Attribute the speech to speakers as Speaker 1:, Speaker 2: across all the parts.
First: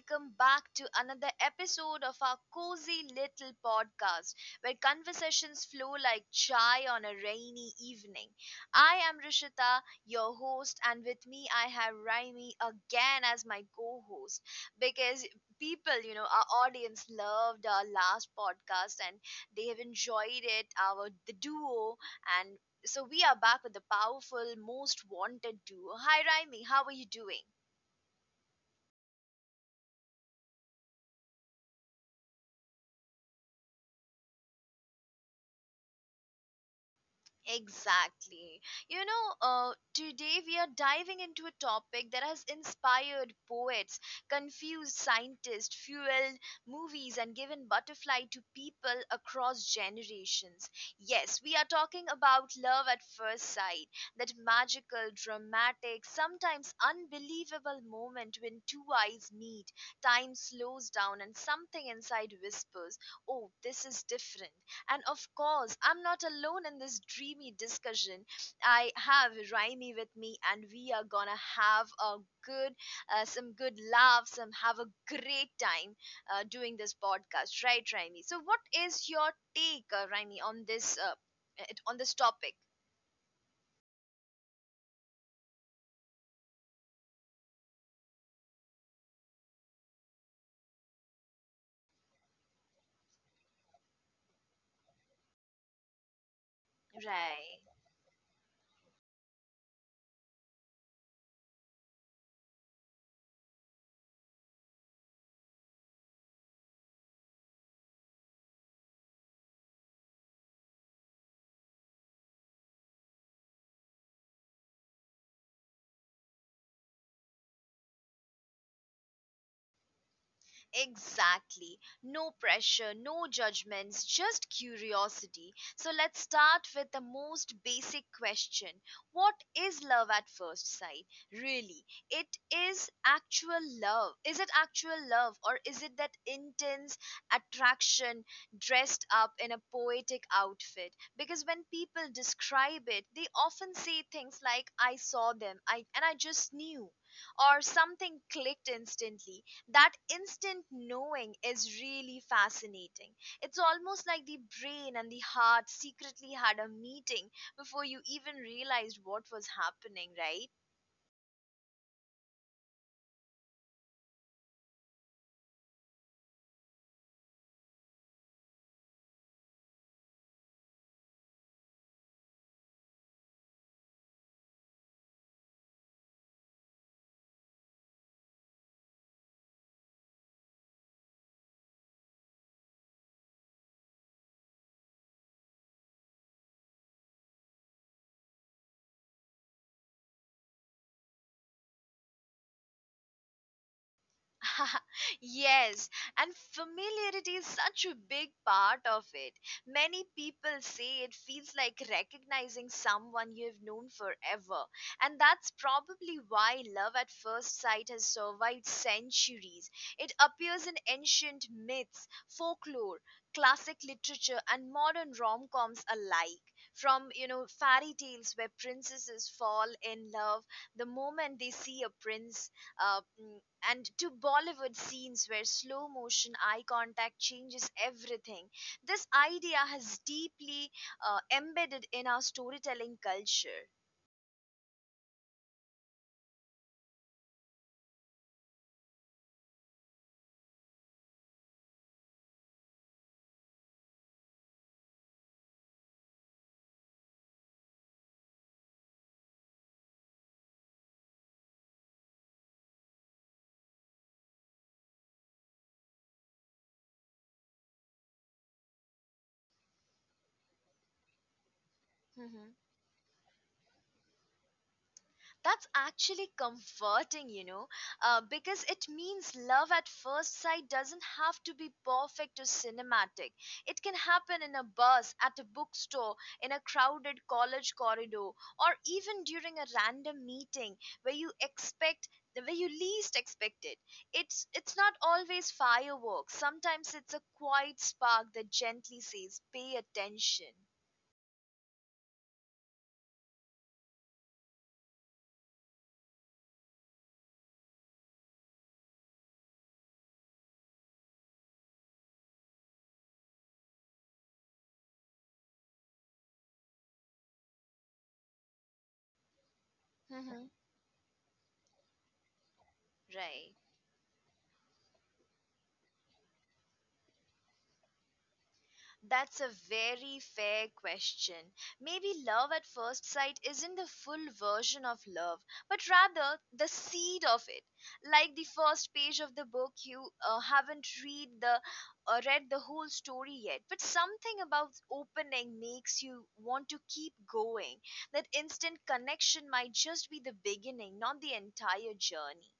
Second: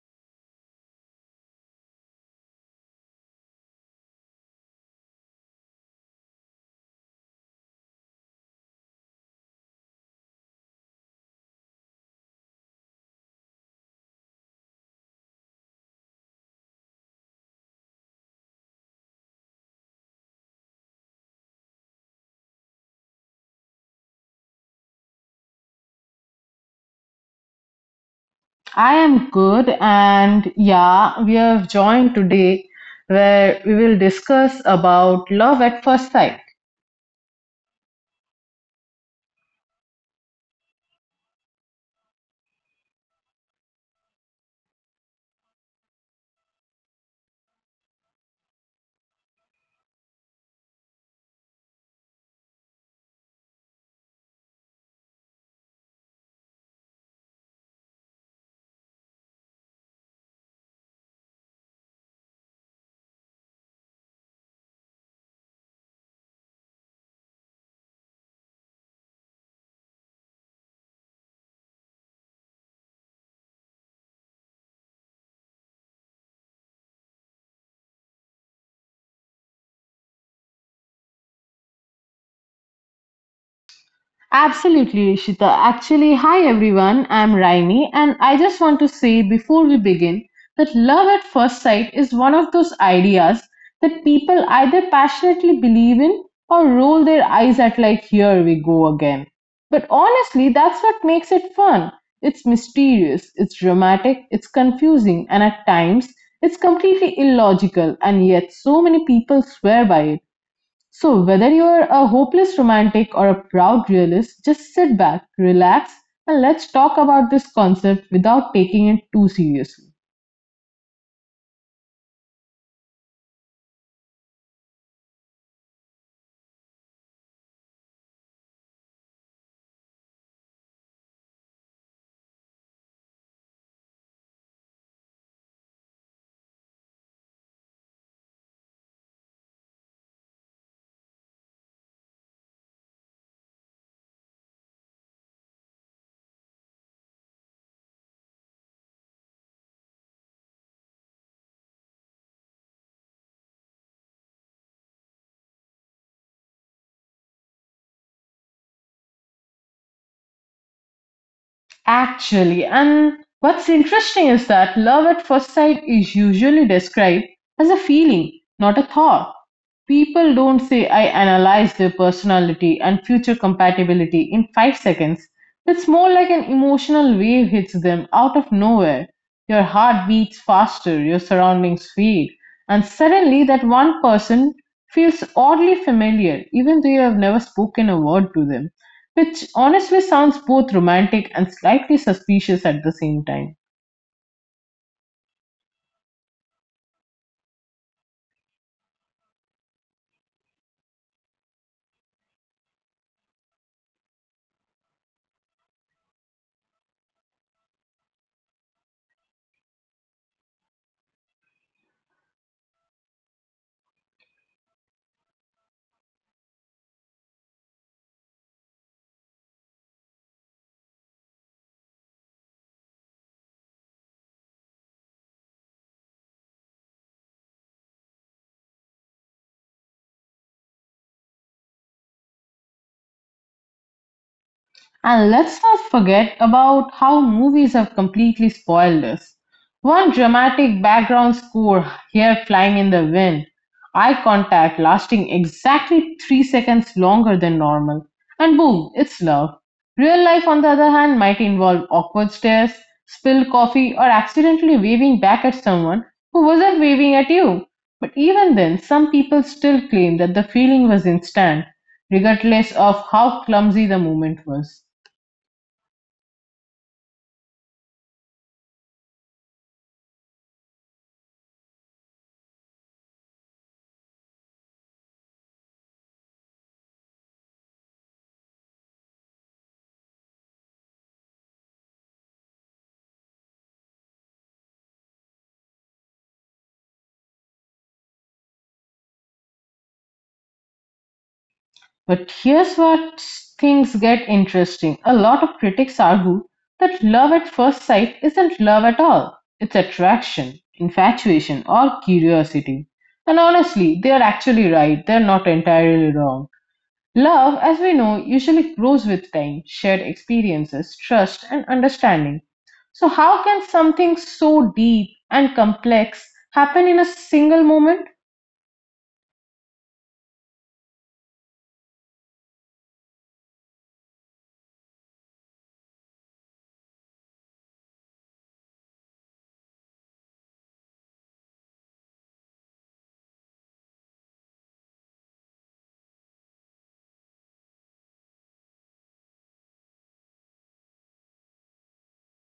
Speaker 1: welcome back to another episode of our cozy little podcast where conversations flow like chai on a rainy evening. I am Rishita, your host, and with me I have Raimi again as my co host because people, our audience loved our last podcast and they have enjoyed it, our the duo, and so we are back with the powerful, most wanted duo. Hi, Raimi, how are you doing?
Speaker 2: I am good, and yeah, we have joined today where we will discuss about love at first sight.
Speaker 1: Exactly. Today we are diving into a topic that has inspired poets, confused scientists, fueled movies, and given butterfly to people across generations. Yes, we are talking about love at first sight, that magical, dramatic, sometimes unbelievable moment when two eyes meet, time slows down, and something inside whispers, oh, this is different. And of course, I'm not alone in this dreamy discussion. I have Raimi with me, and we are gonna have a good, some good laughs, and have a great time doing this podcast, right, Raimi? So, what is your take, Raimi, on on this topic?
Speaker 2: Absolutely, Ishita. Actually, hi everyone, I'm Raini, and I just want to say before we begin that love at first sight is one of those ideas that people either passionately believe in or roll their
Speaker 1: Right.
Speaker 2: eyes at, like, here we go again. But honestly, that's what makes it fun. It's mysterious, it's dramatic, it's confusing, and at times it's completely illogical, and yet so many people swear by it. So whether you're a hopeless romantic or a proud realist, just sit back, relax, and let's talk about this concept without taking it too seriously.
Speaker 1: Exactly. No pressure, no judgments, just curiosity. So let's start with the most basic question. What is love at first sight? Really, it is actual love. Is it actual love or is it that intense attraction dressed up in a poetic outfit? Because when people describe it, they often say things like, I saw them, I and I just knew, or something clicked instantly. That instant knowing is really fascinating. It's almost like the brain and the heart secretly had a meeting before you even realized what was happening, right?
Speaker 2: Actually, and what's interesting is that love at first sight is usually described as a feeling, not a thought. People don't say, I analyze their personality and future compatibility in 5 seconds. It's more like an emotional wave hits them out of nowhere. Your heart beats faster, your surroundings fade, and suddenly that one person feels oddly familiar, even though you have never spoken a word to them. Which honestly sounds both romantic and slightly suspicious at the same time.
Speaker 1: Yes, and familiarity is such a big part of it. Many people say it feels like recognizing someone you've known forever, and that's probably why love at first sight has survived centuries. It appears in ancient myths, folklore, classic literature, and modern rom coms alike. From fairy tales where princesses fall in love the moment they see a prince, uh, mm, and to Bollywood scenes where slow motion eye contact changes everything. This idea has deeply embedded in our storytelling culture.
Speaker 2: And let's not forget about how movies have completely spoiled us. One dramatic background score, hair flying in the wind, eye contact lasting exactly 3 seconds longer than normal, and boom, it's love. Real life, on the other hand, might involve awkward stares, spilled coffee, or accidentally waving back at someone who wasn't waving at you. But even then, some people still claim that the feeling was instant,
Speaker 1: Mhm.
Speaker 2: regardless of how clumsy the moment was.
Speaker 1: That's actually comforting, because it means love at first sight doesn't have to be perfect or cinematic. It can happen in a bus, at a bookstore, in a crowded college corridor, or even during a random meeting where you expect the way you least expect it. It's not always fireworks. Sometimes it's a quiet spark that gently says, "Pay attention."
Speaker 2: But here's where things get interesting. A lot of critics argue that love at first sight isn't love at all. It's attraction, infatuation, or curiosity. And honestly, they are actually right. They're not entirely wrong. Love, as we know, usually grows with time, shared
Speaker 1: hmm
Speaker 2: experiences, trust, and understanding. So,
Speaker 1: Right.
Speaker 2: how can something so deep and complex happen in a single moment?
Speaker 1: That's a very fair question. Maybe love at first sight isn't the full version of love, but rather the seed of it. Like the first page of the book, you haven't read the whole story yet, but something about opening makes you want to keep going. That instant connection might just be the beginning, not the entire journey.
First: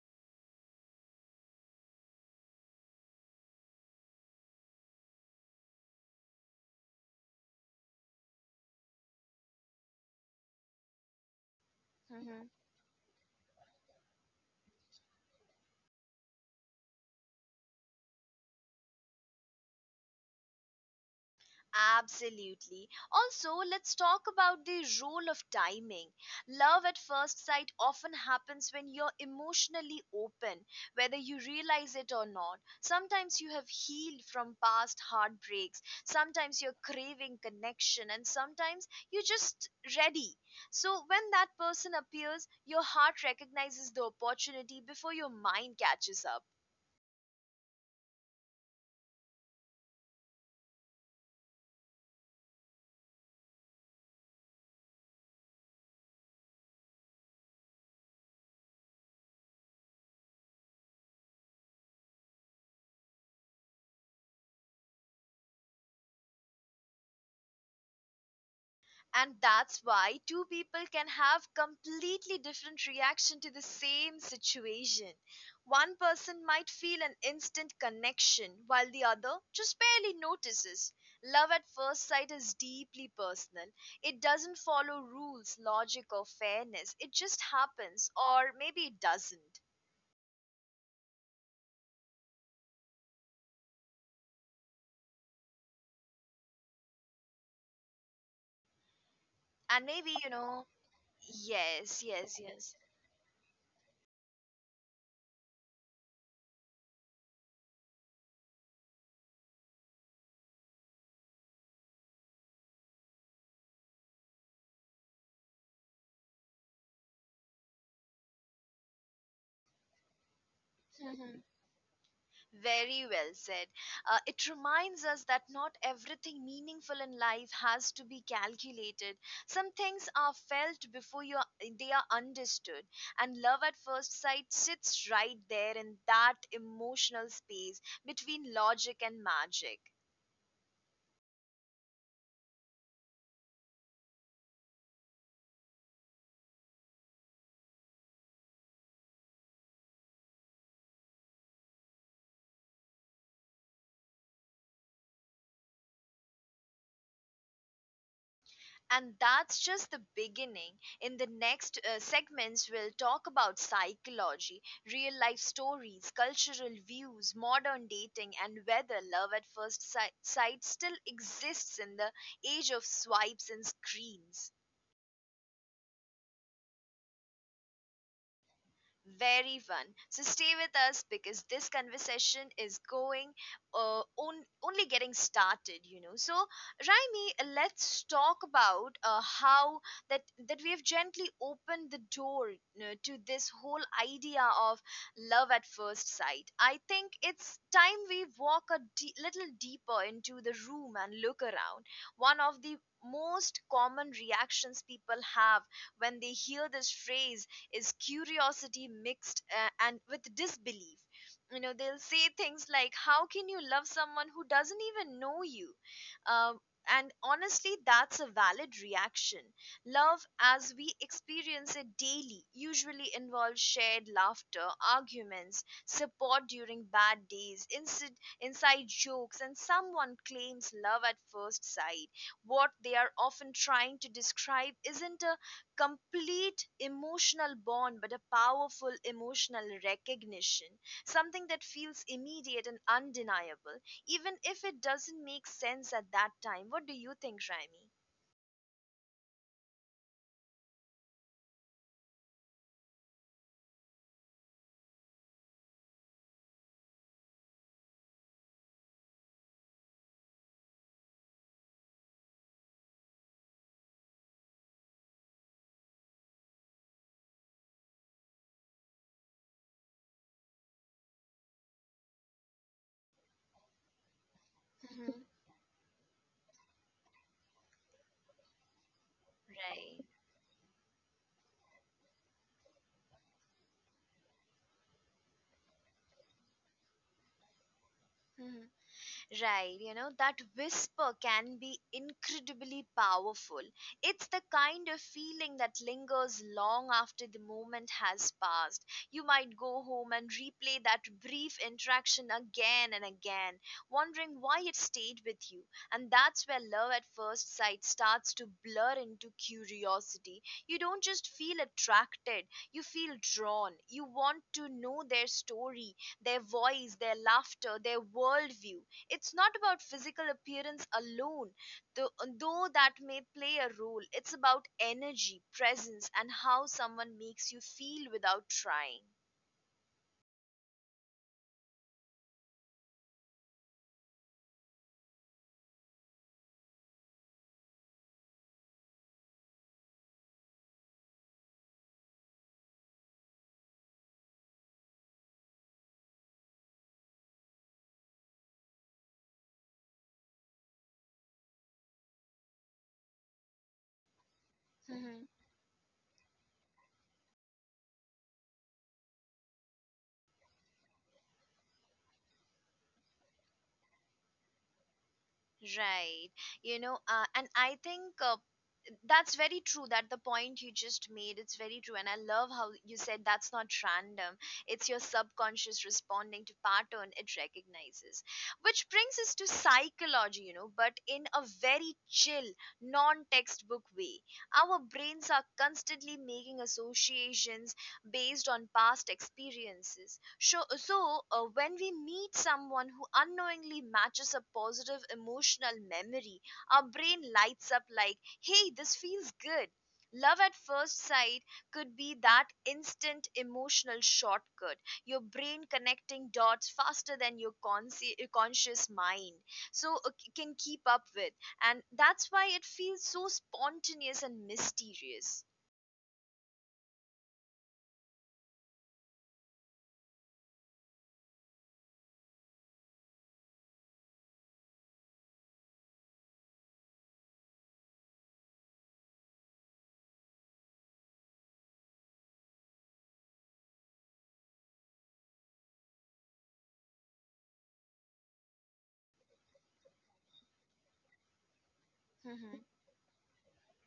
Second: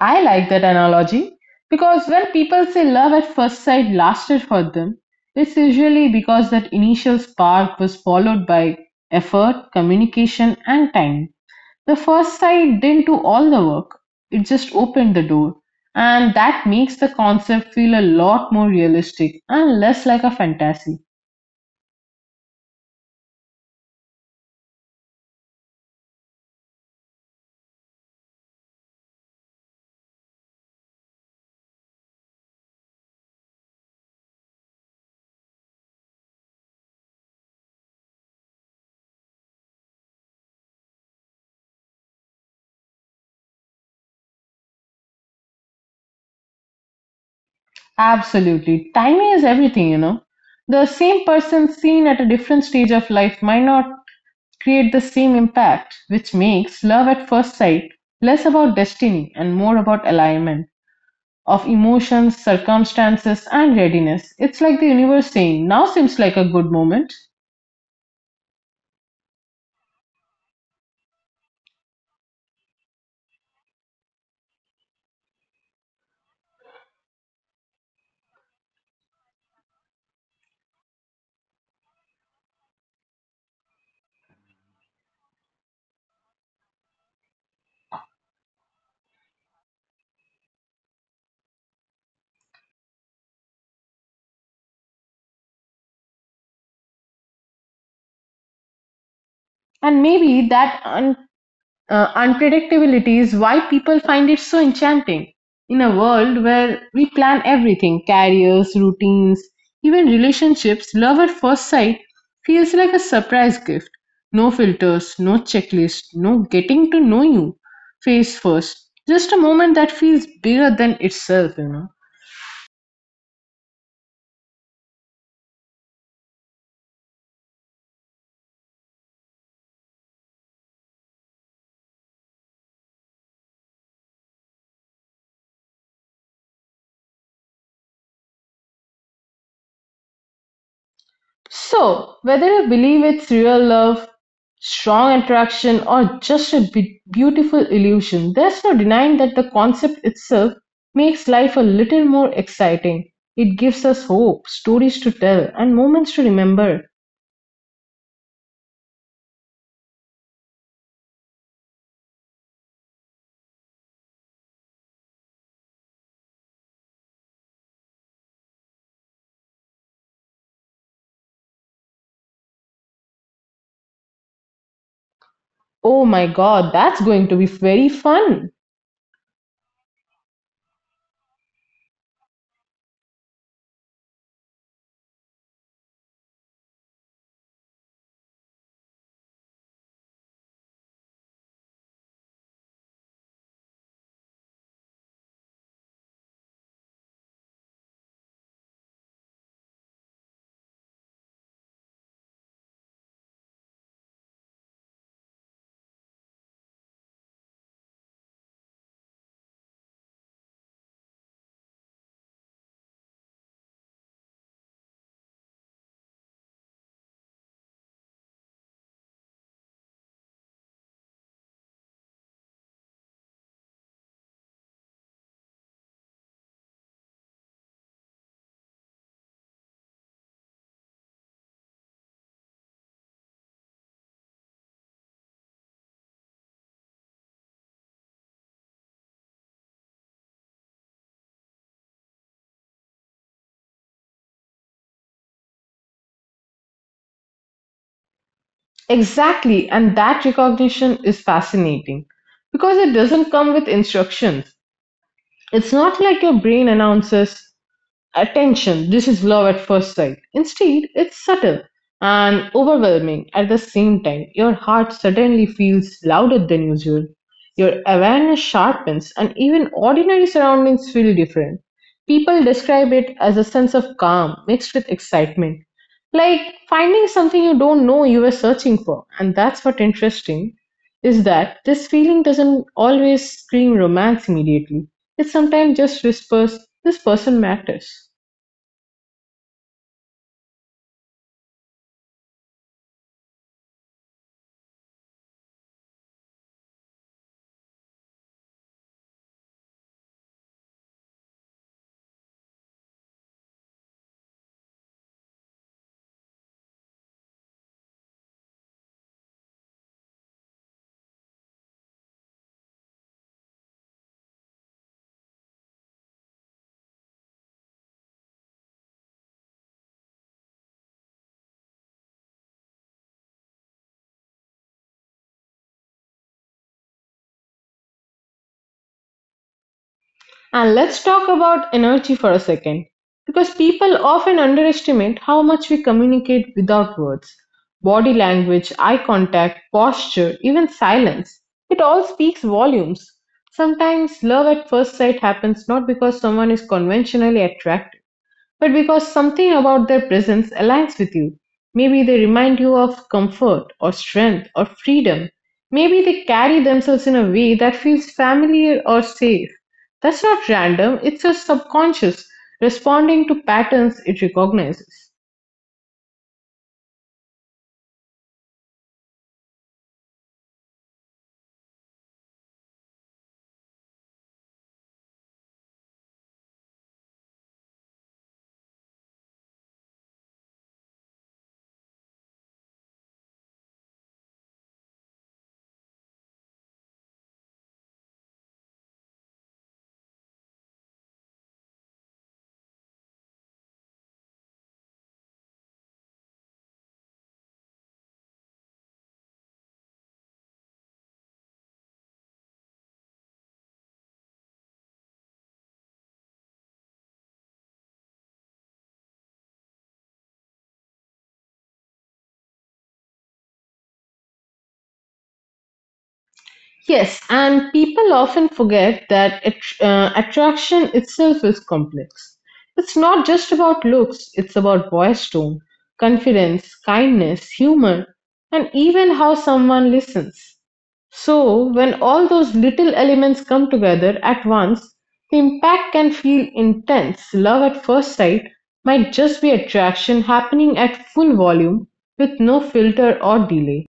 Speaker 2: I like that analogy because when people say love at first sight lasted for them, it's usually because that initial spark was followed by effort, communication, and time. The first sight didn't do all the work, it just opened the door. And that makes the concept feel a lot more realistic and less like a fantasy.
Speaker 1: Absolutely. Also, let's talk about the role of timing. Love at first sight often happens when you're emotionally open, whether you realize it or not. Sometimes you have healed from past heartbreaks, sometimes you're craving connection, and sometimes you're just ready. So, when that person appears, your heart recognizes the opportunity before your mind catches up.
Speaker 2: Absolutely. Timing is everything, you know. The same person seen at a different stage of life might not create the same impact, which makes love at first sight less about destiny and more about alignment of emotions, circumstances, and readiness. It's like the universe saying, now seems like a good moment.
Speaker 1: And that's why two people can have completely different reaction to the same situation. One person might feel an instant connection while the other just barely notices. Love at first sight is deeply personal. It doesn't follow rules, logic, or fairness. It just happens, or maybe it doesn't. And maybe
Speaker 2: And
Speaker 1: you
Speaker 2: maybe
Speaker 1: know yes, yes, yes.
Speaker 2: unpredictability is why people find it so enchanting. In a world where we plan everything careers, routines, even relationships, love at first sight feels like a surprise gift. No filters, no checklist, no getting to know you face first. Just a moment that feels bigger than itself, you know.
Speaker 1: Very well said. It reminds us that not everything meaningful in life has to be calculated. Some things are felt before they are understood. And love at first sight sits right there in that emotional space between logic and magic.
Speaker 2: So, whether you believe it's real love, strong attraction, or just a beautiful illusion, there's no denying that the concept itself makes life a little more exciting. It gives us hope, stories to tell, and moments to remember.
Speaker 1: And that's just the beginning. In the next segments, we'll talk about psychology, real life stories, cultural views, modern dating, and whether love at sight still exists in the age of swipes and screens.
Speaker 2: Oh my god, that's going to be very fun!
Speaker 1: Very fun. So stay with us because this conversation is uh, on, only getting started, So Raimi, let's talk about how that that we have gently opened the door, you know, to this whole idea of love at first sight. I think it's time we walk little deeper into the room and look around. One of the most common reactions people have when they hear this phrase is curiosity mixed and with disbelief. You know, they'll say things like, how can you love someone who doesn't even know you? um, and honestly, that's a valid reaction. Love, as we experience it daily, usually involves shared laughter, arguments, support during bad days, inside jokes, and someone claims love at first sight. What they are often trying to describe isn't a complete emotional bond, but a powerful emotional recognition, something that feels immediate and undeniable, even if it doesn't make sense at that time. What do you think, Raimi?
Speaker 2: Exactly, and that recognition is fascinating because it doesn't come with instructions. It's not like your brain announces, Attention, this is love at first sight. Instead, it's subtle and overwhelming at the same time. Your heart suddenly feels louder than usual. Your awareness sharpens, and even ordinary surroundings feel different. People describe it as a sense of calm mixed with
Speaker 1: Mhm.
Speaker 2: excitement, like finding something you don't know you were searching for. And that's what
Speaker 1: Right.
Speaker 2: interesting is that this feeling doesn't always scream romance immediately. It sometimes just whispers, "This person matters."
Speaker 1: Mhm. Right, you know, that whisper can be incredibly powerful. It's the kind of feeling that lingers long after the moment has passed. You might go home and replay that brief interaction again and again, wondering why it stayed with you. And that's where love at first sight starts to blur into curiosity. You don't just feel attracted, you feel drawn. You want to know their story, their voice, their laughter, their worldview. It's not about physical appearance alone, though, though that may play a role. It's about energy, presence, and how someone makes you feel without trying.
Speaker 2: And let's talk about energy for a second, because people often underestimate how much we communicate without words. Body language, eye contact, posture, even silence, it all speaks volumes. Sometimes love at first sight happens not because someone is conventionally attractive but because something about their presence aligns with you. Maybe they remind you of comfort or strength or
Speaker 1: Mhm.
Speaker 2: freedom. Maybe they carry themselves in a way that feels familiar or safe. That's not random, it's your subconscious responding to patterns it recognizes.
Speaker 1: Right. You know, and I think that's very true. That the point you just made, it's very true, and I love how you said, that's not random, it's your subconscious responding to pattern it recognizes. Which brings us to psychology, you know, but in a very chill, non-textbook way. Our brains are constantly making associations based on past experiences, so when we meet someone who unknowingly matches a positive emotional memory, our brain lights up like, hey, this feels good. Love at first sight could be that instant emotional shortcut, your brain connecting dots faster than your conscious mind so uh, can keep up with. And that's why it feels so spontaneous and mysterious.
Speaker 2: Yes, and people often forget that attraction itself is complex. It's not just about looks, it's about voice tone, confidence, kindness, humor, and even how someone listens. So, when all those little elements come together at once, the impact can feel intense. Love at first sight might just be attraction happening at full volume with no filter or delay.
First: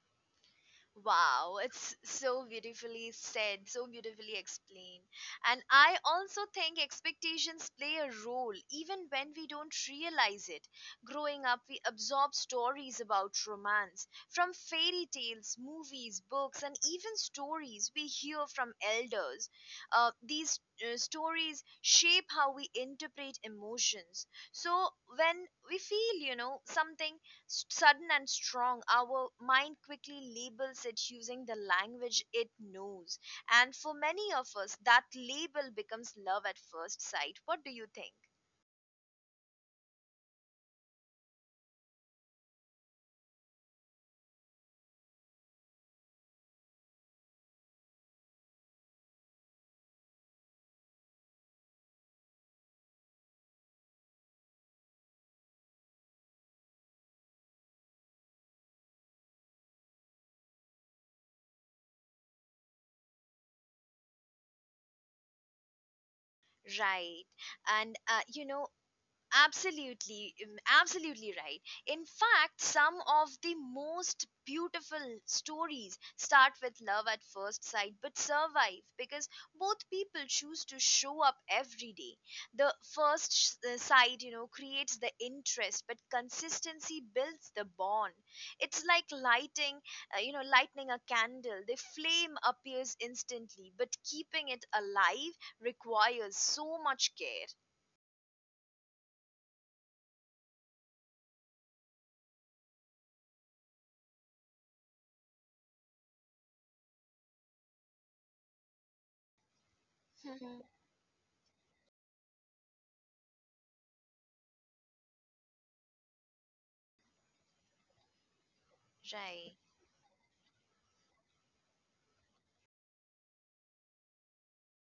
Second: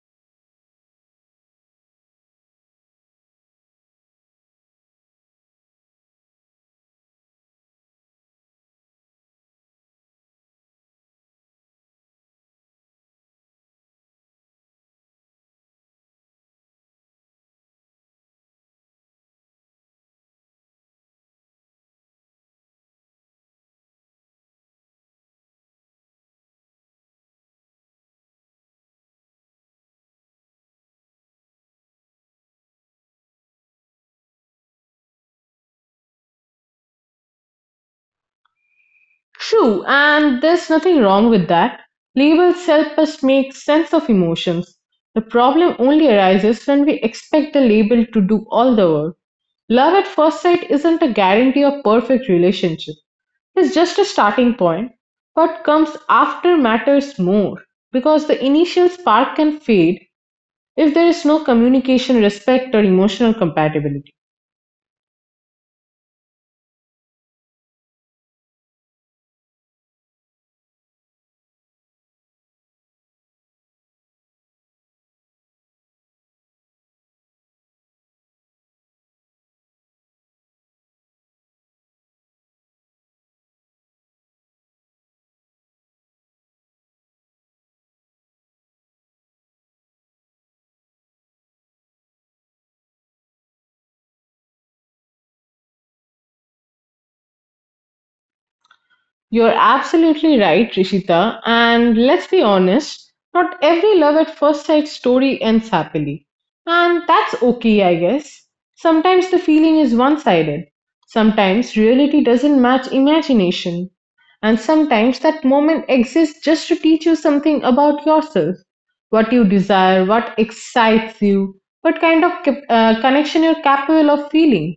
Speaker 1: Wow, it's so beautifully said, so beautifully explained. And I also think expectations play a role even when we don't realize it. Growing up, we absorb stories about romance from fairy tales, movies, books, and even stories we hear from elders. These stories shape how we interpret emotions. So when we feel, you know, something sudden and strong, our mind quickly labels it using the language it knows. And for many of us, that label becomes love at first sight. What do you think?
Speaker 2: True, and there's nothing wrong with that. Labels help us make sense of emotions. The problem only arises when we expect the label to do all the work. Love at first sight isn't a guarantee of perfect relationship. It's just a starting point. What comes after matters more because the initial spark can fade if there is no communication, respect, or emotional compatibility.
Speaker 1: Right. And, uh, you know, Absolutely, absolutely right. In fact, some of the most beautiful stories start with love at first sight, but survive because both people choose to show up every day. The first sight, you know, creates the interest, but consistency builds the bond. It's like lighting a candle. The flame appears instantly, but keeping it alive requires so much care.
Speaker 2: You're absolutely right, Rishita. And let's be honest, not every love at first sight story ends happily. And that's okay, I guess. Sometimes the feeling is one
Speaker 1: Mhm.
Speaker 2: sided. Sometimes reality doesn't match imagination. And sometimes that moment exists just to teach you something about yourself what
Speaker 1: Right.
Speaker 2: you desire, what excites you, what kind of connection you're capable of feeling.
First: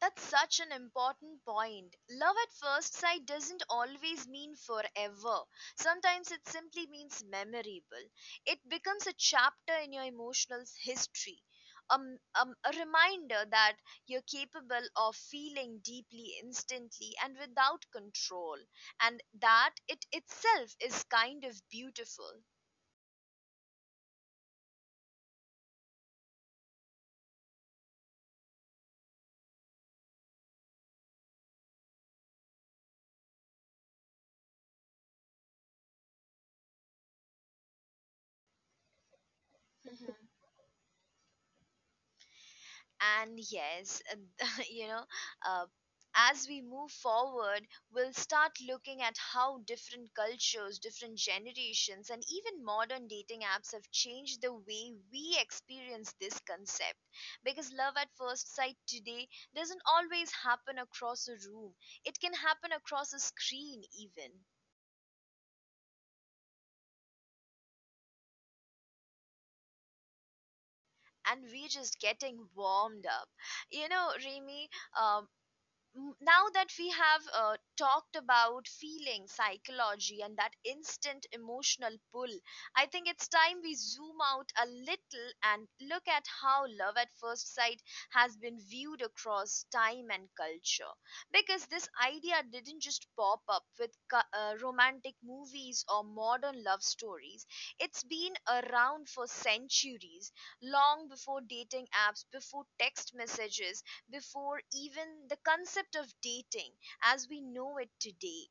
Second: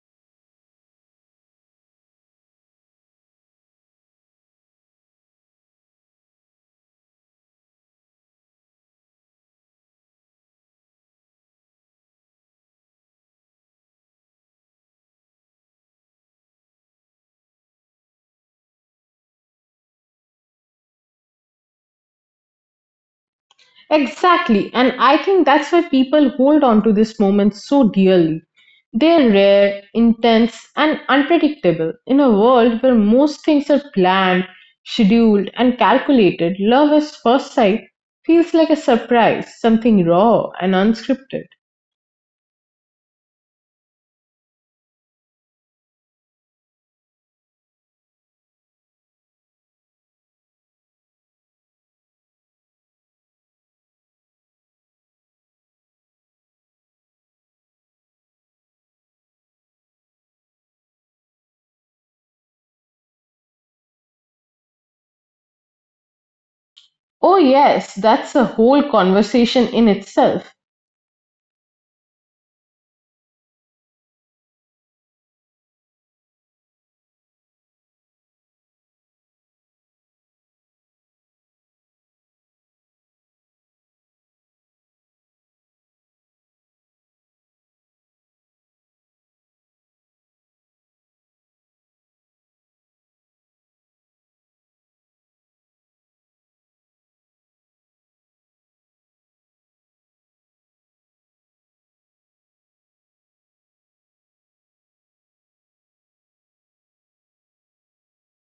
Speaker 1: That's such an important point. Love at first sight doesn't always mean forever. Sometimes it simply means memorable. It becomes a chapter in your emotional history, a reminder that you're capable of feeling deeply, instantly, and without control, and that it itself is kind of beautiful.
Speaker 2: Exactly. And I think that's why people hold on to this moment so dearly. They're rare, intense, and unpredictable. In a world where most things are planned, scheduled, and calculated, love at first sight feels like a surprise, something raw and unscripted.
Speaker 1: And yes, you know, uh, as we move forward, we'll start looking at how different cultures, different generations, and even modern dating apps have changed the way we experience this concept. Because love at first sight today doesn't always happen across a room, it can happen across a screen, even.
Speaker 2: Oh, yes, that's a whole conversation in itself.
Speaker 1: And we're just getting warmed up. You know, Remy, um, now that we have talked about feeling psychology and that instant emotional pull, I think it's time we zoom out a little and look at how love at first sight has been viewed across time and culture. Because this idea didn't just pop up with romantic movies or modern love stories. It's been around for centuries, long before dating apps, before text messages, before even the concept of dating as we know it today,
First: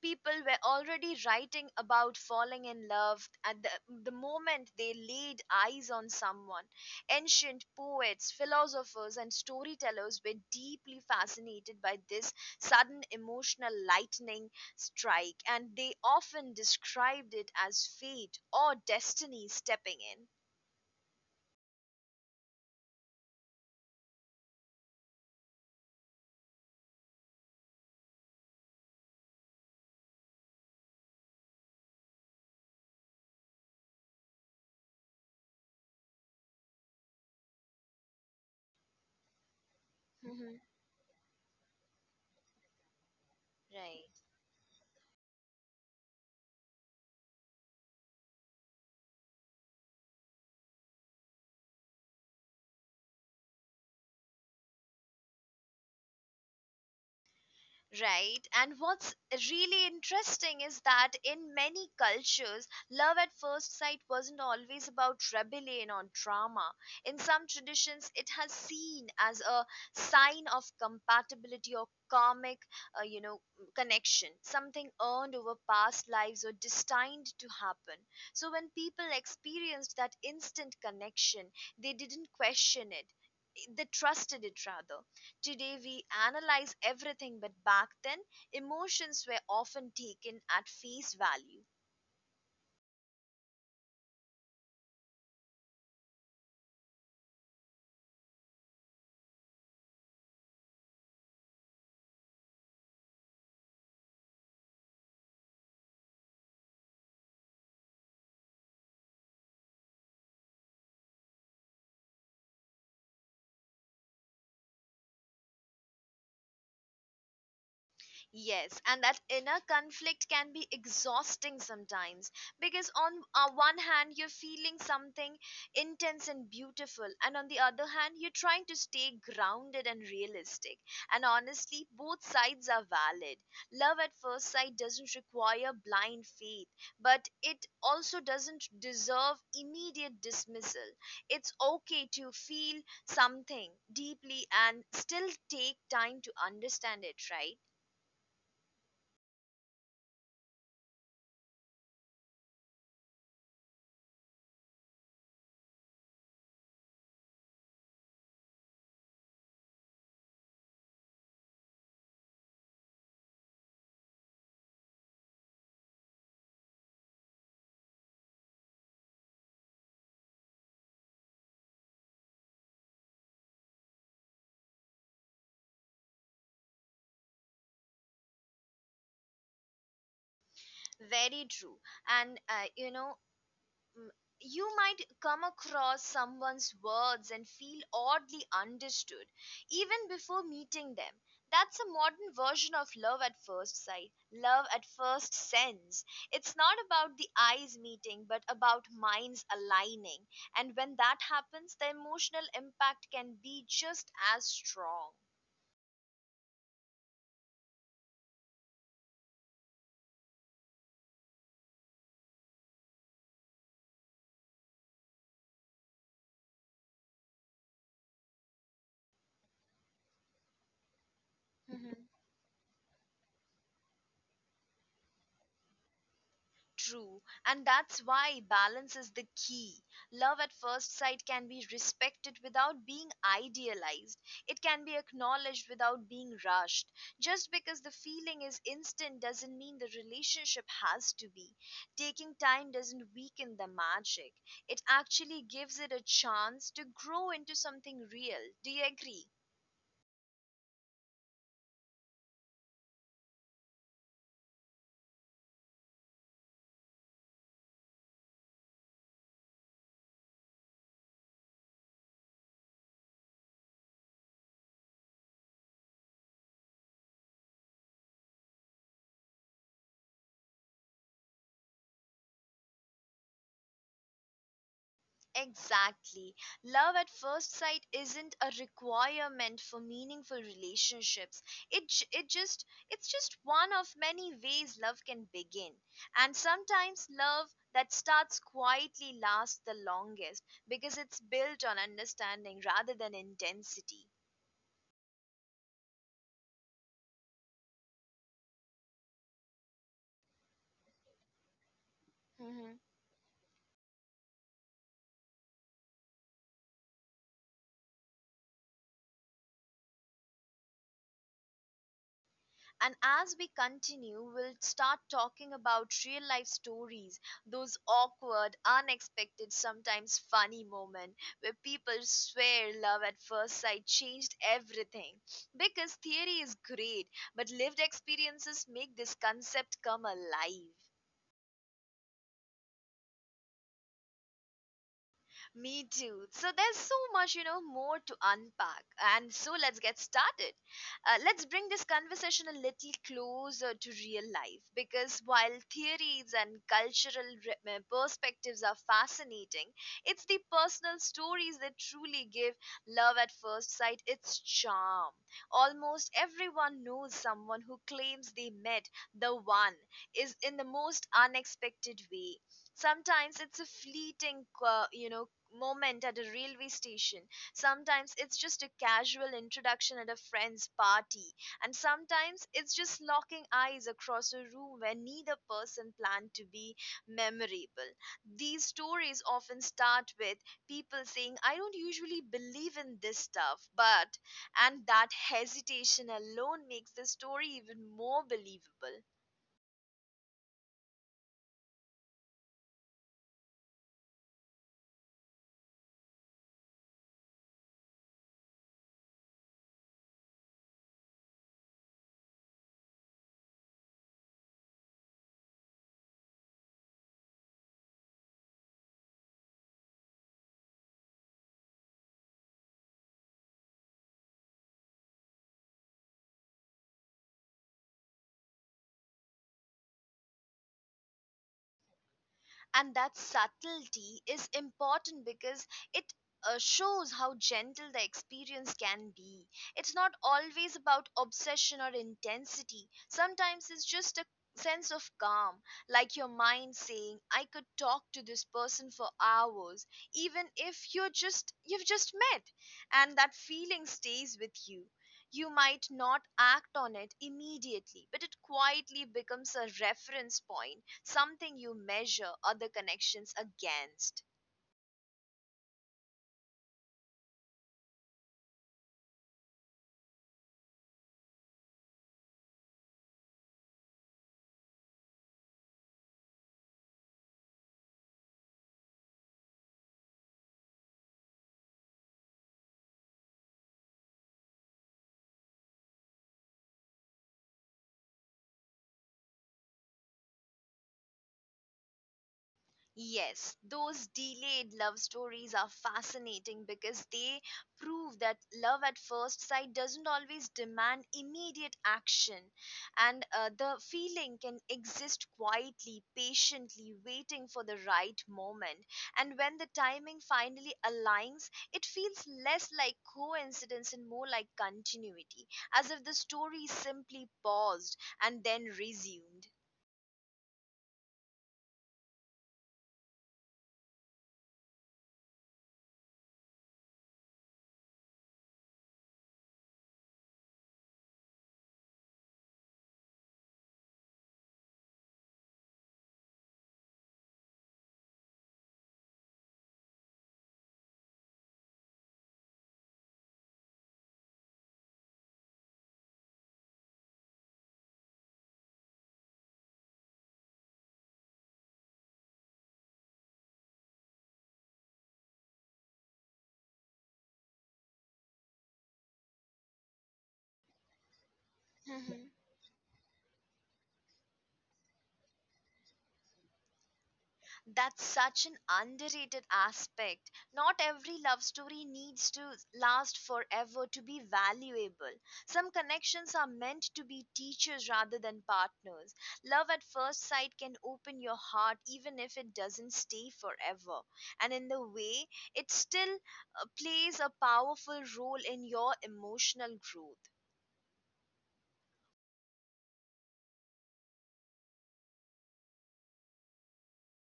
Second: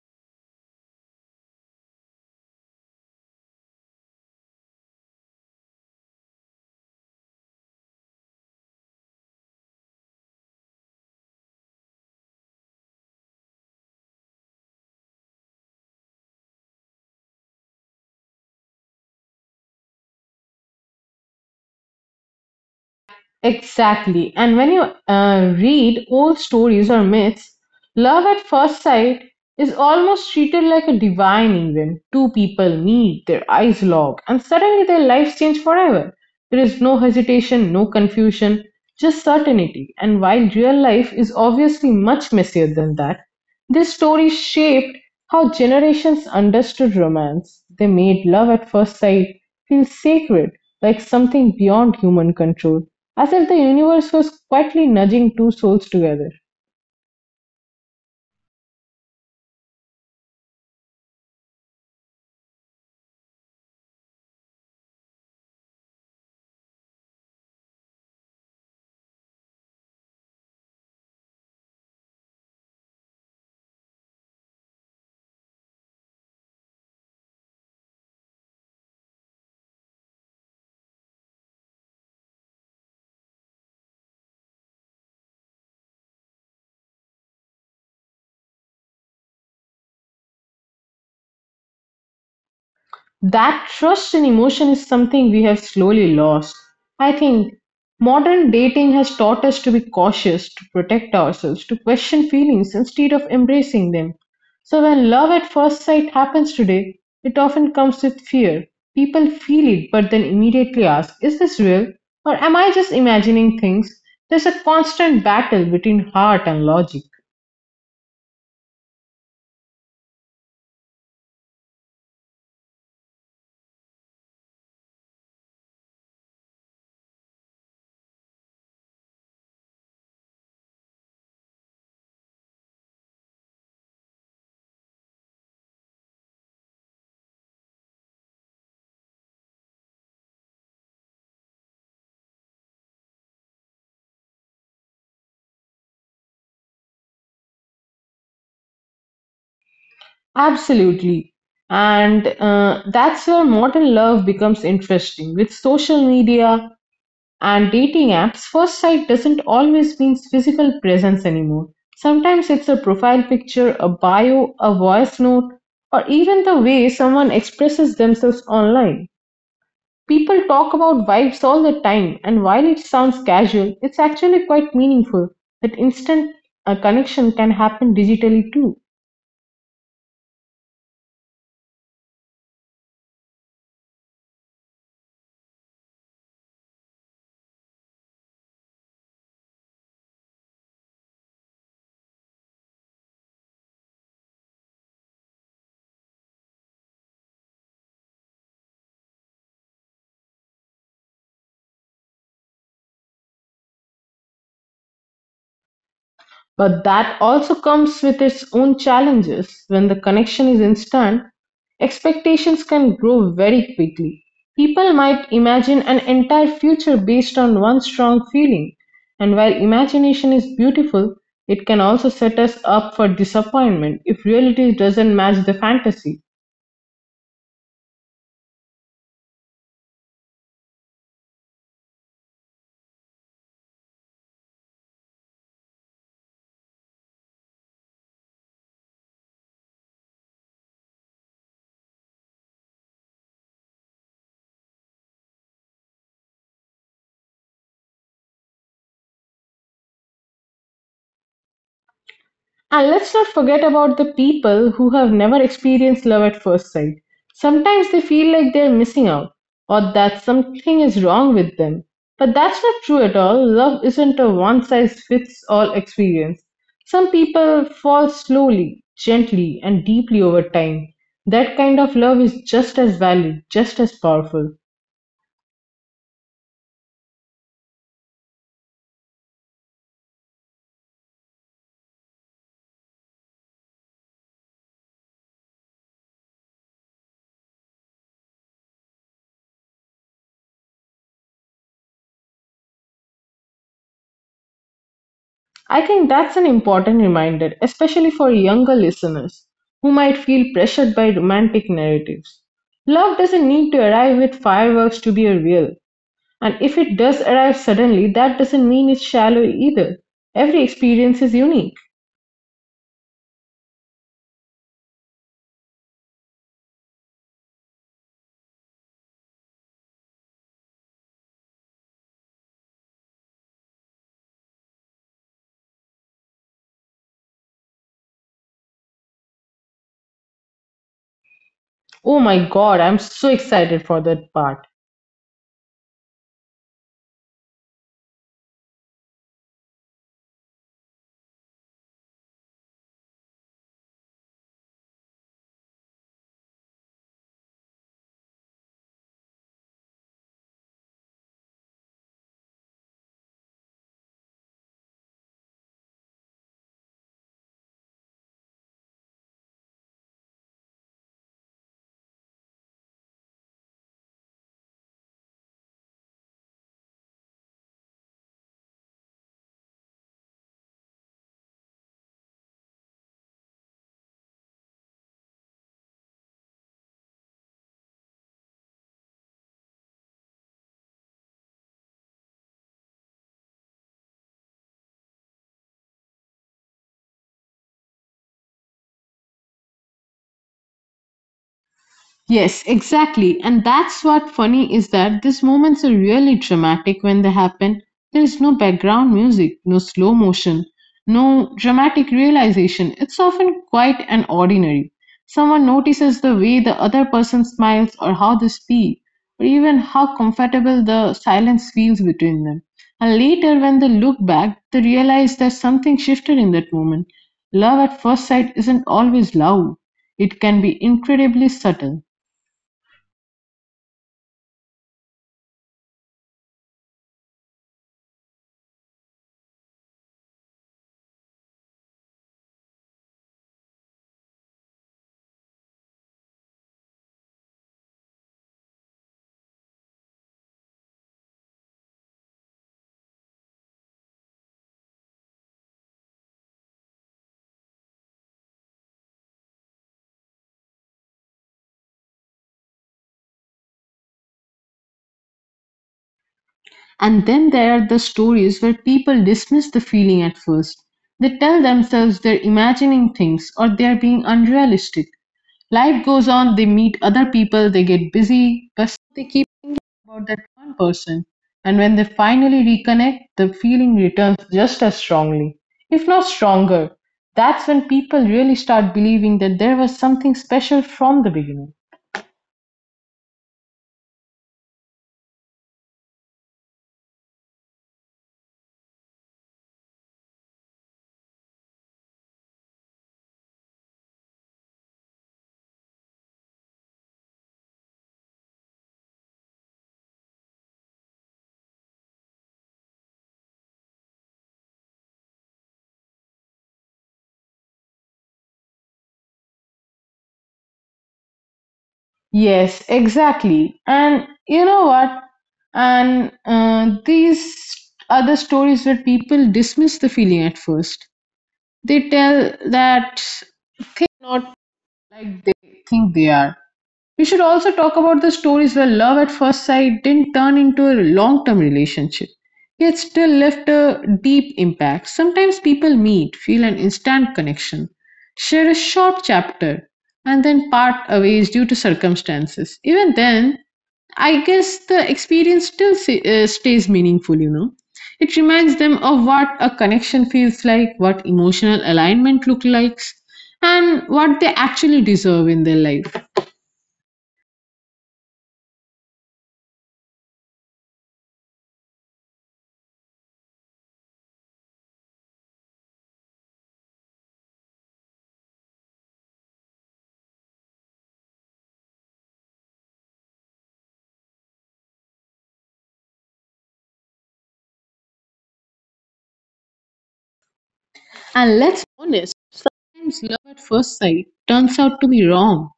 Speaker 1: people were already writing about falling in love at the moment they laid eyes on someone. Ancient poets, philosophers, and storytellers were deeply fascinated by this sudden emotional lightning strike, and they often described it as fate or destiny stepping in.
Speaker 2: Exactly. And when you read old stories or myths, love at first sight is almost treated like a divine event. Two people meet, their eyes lock, and suddenly their lives change forever. There is no hesitation, no confusion, just certainty. And while
Speaker 1: Mhm.
Speaker 2: real life is obviously much messier than that, this
Speaker 1: Right.
Speaker 2: story shaped how generations understood romance. They made love at first sight feel sacred, like something beyond human control as if the universe was quietly nudging two souls together.
Speaker 1: Right. And what's really interesting is that in many cultures, love at first sight wasn't always about rebellion or drama. In some traditions, it has seen as a sign of compatibility or karmic, uh, you know, connection, something earned over past lives or destined to happen. So when people experienced that instant connection, they didn't question it. They trusted it rather. Today we analyze everything, but back then, emotions were often taken at face value.
Speaker 2: That trust and emotion is something we have slowly lost. I think modern dating has taught us to be cautious, to protect ourselves, to question feelings instead of embracing them. So when love at first sight happens today, it often comes with fear. People feel it but then immediately ask, Is this real? Or am I just imagining things? There's a constant battle between heart and logic.
Speaker 1: Yes, and that inner conflict can be exhausting sometimes because, on one hand, you're feeling something intense and beautiful, and on the other hand, you're trying to stay grounded and realistic. And honestly, both sides are valid. Love at first sight doesn't require blind faith, but it also doesn't deserve immediate dismissal. It's okay to feel something deeply and still take time to understand it, right?
Speaker 2: Absolutely. And that's where modern love becomes interesting. With social media and dating apps, first sight doesn't always mean physical presence anymore. Sometimes it's a profile picture, a bio, a voice note, or even the way someone expresses themselves online. People talk about vibes all the time, and while it sounds casual, it's actually quite meaningful that instant connection can happen digitally too.
Speaker 1: Very true. And mm, you might come across someone's words and feel oddly understood even before meeting them. That's a modern version of love at first sight, love at first sense. It's not about the eyes meeting, but about minds aligning. And when that happens, the emotional impact can be just as strong.
Speaker 2: But that also comes with its own challenges. When the connection is instant, expectations can grow very quickly. People might imagine an entire future based on one strong feeling. And while imagination is beautiful, it can also set us up for disappointment if reality doesn't match the fantasy.
Speaker 1: True, and that's why balance is the key. Love at first sight can be respected without being idealized. It can be acknowledged without being rushed. Just because the feeling is instant doesn't mean the relationship has to be. Taking time doesn't weaken the magic, it actually gives it a chance to grow into something real. Do you agree?
Speaker 2: And let's not forget about the people who have never experienced love at first sight. Sometimes they feel like they're missing out or that something is wrong with them. But that's not true at all. Love isn't a one size fits all experience. Some people fall slowly, gently, and deeply over time. That kind of love is just as valid, just as powerful.
Speaker 1: Exactly. Love at first sight isn't a requirement for meaningful relationships. It's just one of many ways love can begin. And sometimes love that starts quietly lasts the longest because it's built on understanding rather than intensity.
Speaker 2: I think that's an important reminder, especially for younger listeners who might feel pressured by romantic narratives. Love doesn't need to arrive with fireworks to be a real, and if it does arrive suddenly, that doesn't mean it's shallow either. Every experience is unique.
Speaker 1: And as we continue, we'll start talking about real life stories, those awkward, unexpected, sometimes funny moments where people swear love at first sight changed everything. Because theory is great, but lived experiences make this concept come alive.
Speaker 2: Oh my god, I'm so excited for that part.
Speaker 1: Me too. So there's so much more to unpack. And so let's get started. Let's bring this conversation a little closer to real life because while theories and cultural perspectives are fascinating, it's the personal stories that truly give love at first sight its charm. Almost everyone knows someone who claims they met the one is in the most unexpected way. Sometimes it's a fleeting moment at a railway station, sometimes it's just a casual introduction at a friend's party, and sometimes it's just locking eyes across a room where neither person planned to be memorable. These stories often start with people saying, I don't usually believe in this stuff, but. And that hesitation alone makes the story even more believable.
Speaker 2: Yes, exactly. And that's what funny is that these moments are really dramatic when they happen. There's no background music, no slow motion, no dramatic realization. It's often quite an ordinary. Someone notices the way the other person smiles or how they speak, or even how comfortable the silence feels between them. And later, when they look back, they realize that something shifted in that moment. Love at first sight isn't always loud, it can be incredibly subtle.
Speaker 1: And that subtlety is important because it shows how gentle the experience can be. It's not always about obsession or intensity. Sometimes it's just a sense of calm, like your mind saying, I could talk to this person for hours, even if you've just met, and that feeling stays with you. You might not act on it immediately, but it quietly becomes a reference point, something you measure other connections against.
Speaker 2: And then there are the stories where people dismiss the feeling at first. They tell themselves they're imagining things or they're being unrealistic. Life goes on, they meet other people, they get busy, but they keep about that one person. And when they finally reconnect, the feeling returns just as strongly, if not stronger. That's when people really start believing that there was something special from the beginning.
Speaker 1: Yes, those delayed love stories are fascinating because they prove that love at first sight doesn't always demand immediate action, and the feeling can exist quietly, patiently, waiting for the right moment. And when the timing finally aligns, it feels less like coincidence and more like continuity, as if the story simply paused and then resumed.
Speaker 2: Yes, exactly. And you know what? And these other stories where people dismiss the feeling at first, they tell that things are not like they think they are. We should also talk about the stories where love at first sight didn't turn into a long term relationship, yet still left a deep impact. Sometimes people meet, feel an instant connection, share a short chapter, and then part ways due to circumstances. Even then, I guess the experience still stays meaningful. It reminds them of what a connection feels like, what emotional alignment looks like, and what they actually deserve in their life.
Speaker 1: That's such an underrated aspect. Not every love story needs to last forever to be valuable. Some connections are meant to be teachers rather than partners. Love at first sight can open your heart even if it doesn't stay forever. And in the way, it still plays a powerful role in your emotional growth.
Speaker 2: And let's be honest, sometimes love at first sight turns out to be wrong.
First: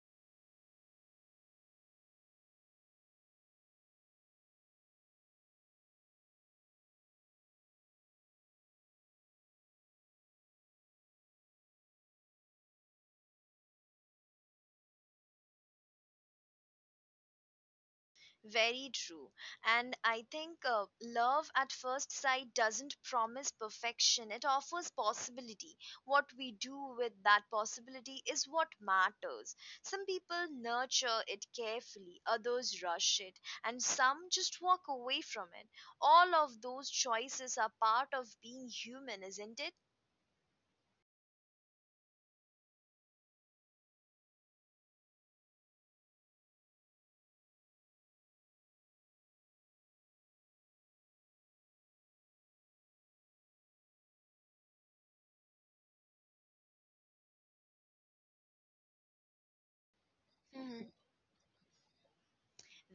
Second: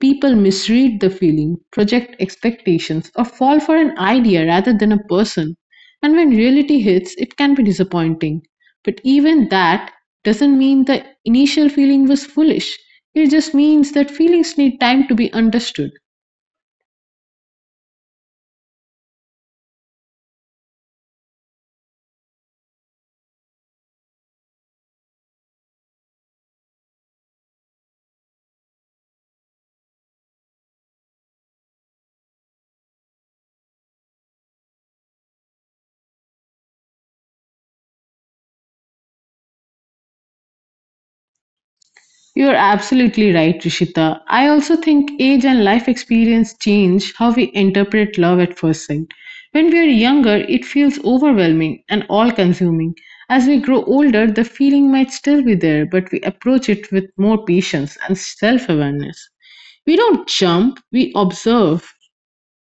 Speaker 2: People misread the feeling, project expectations, or fall for an idea rather than a person. And when reality hits, it can be disappointing. But even that doesn't mean the initial feeling was foolish. It just means that feelings need time to be understood.
Speaker 1: Very true. And I think love at first sight doesn't promise perfection, it offers possibility. What we do with that possibility is what matters. Some people nurture it carefully, others rush it, and some just walk away from it. All of those choices are part of being human, isn't it?
Speaker 2: You're absolutely right, Rishita. I also think age and life experience change how we interpret love at first sight. When we are younger, it feels overwhelming and all consuming. As we grow older, the feeling might still be there, but we approach it with more patience and self awareness. We don't jump, we observe.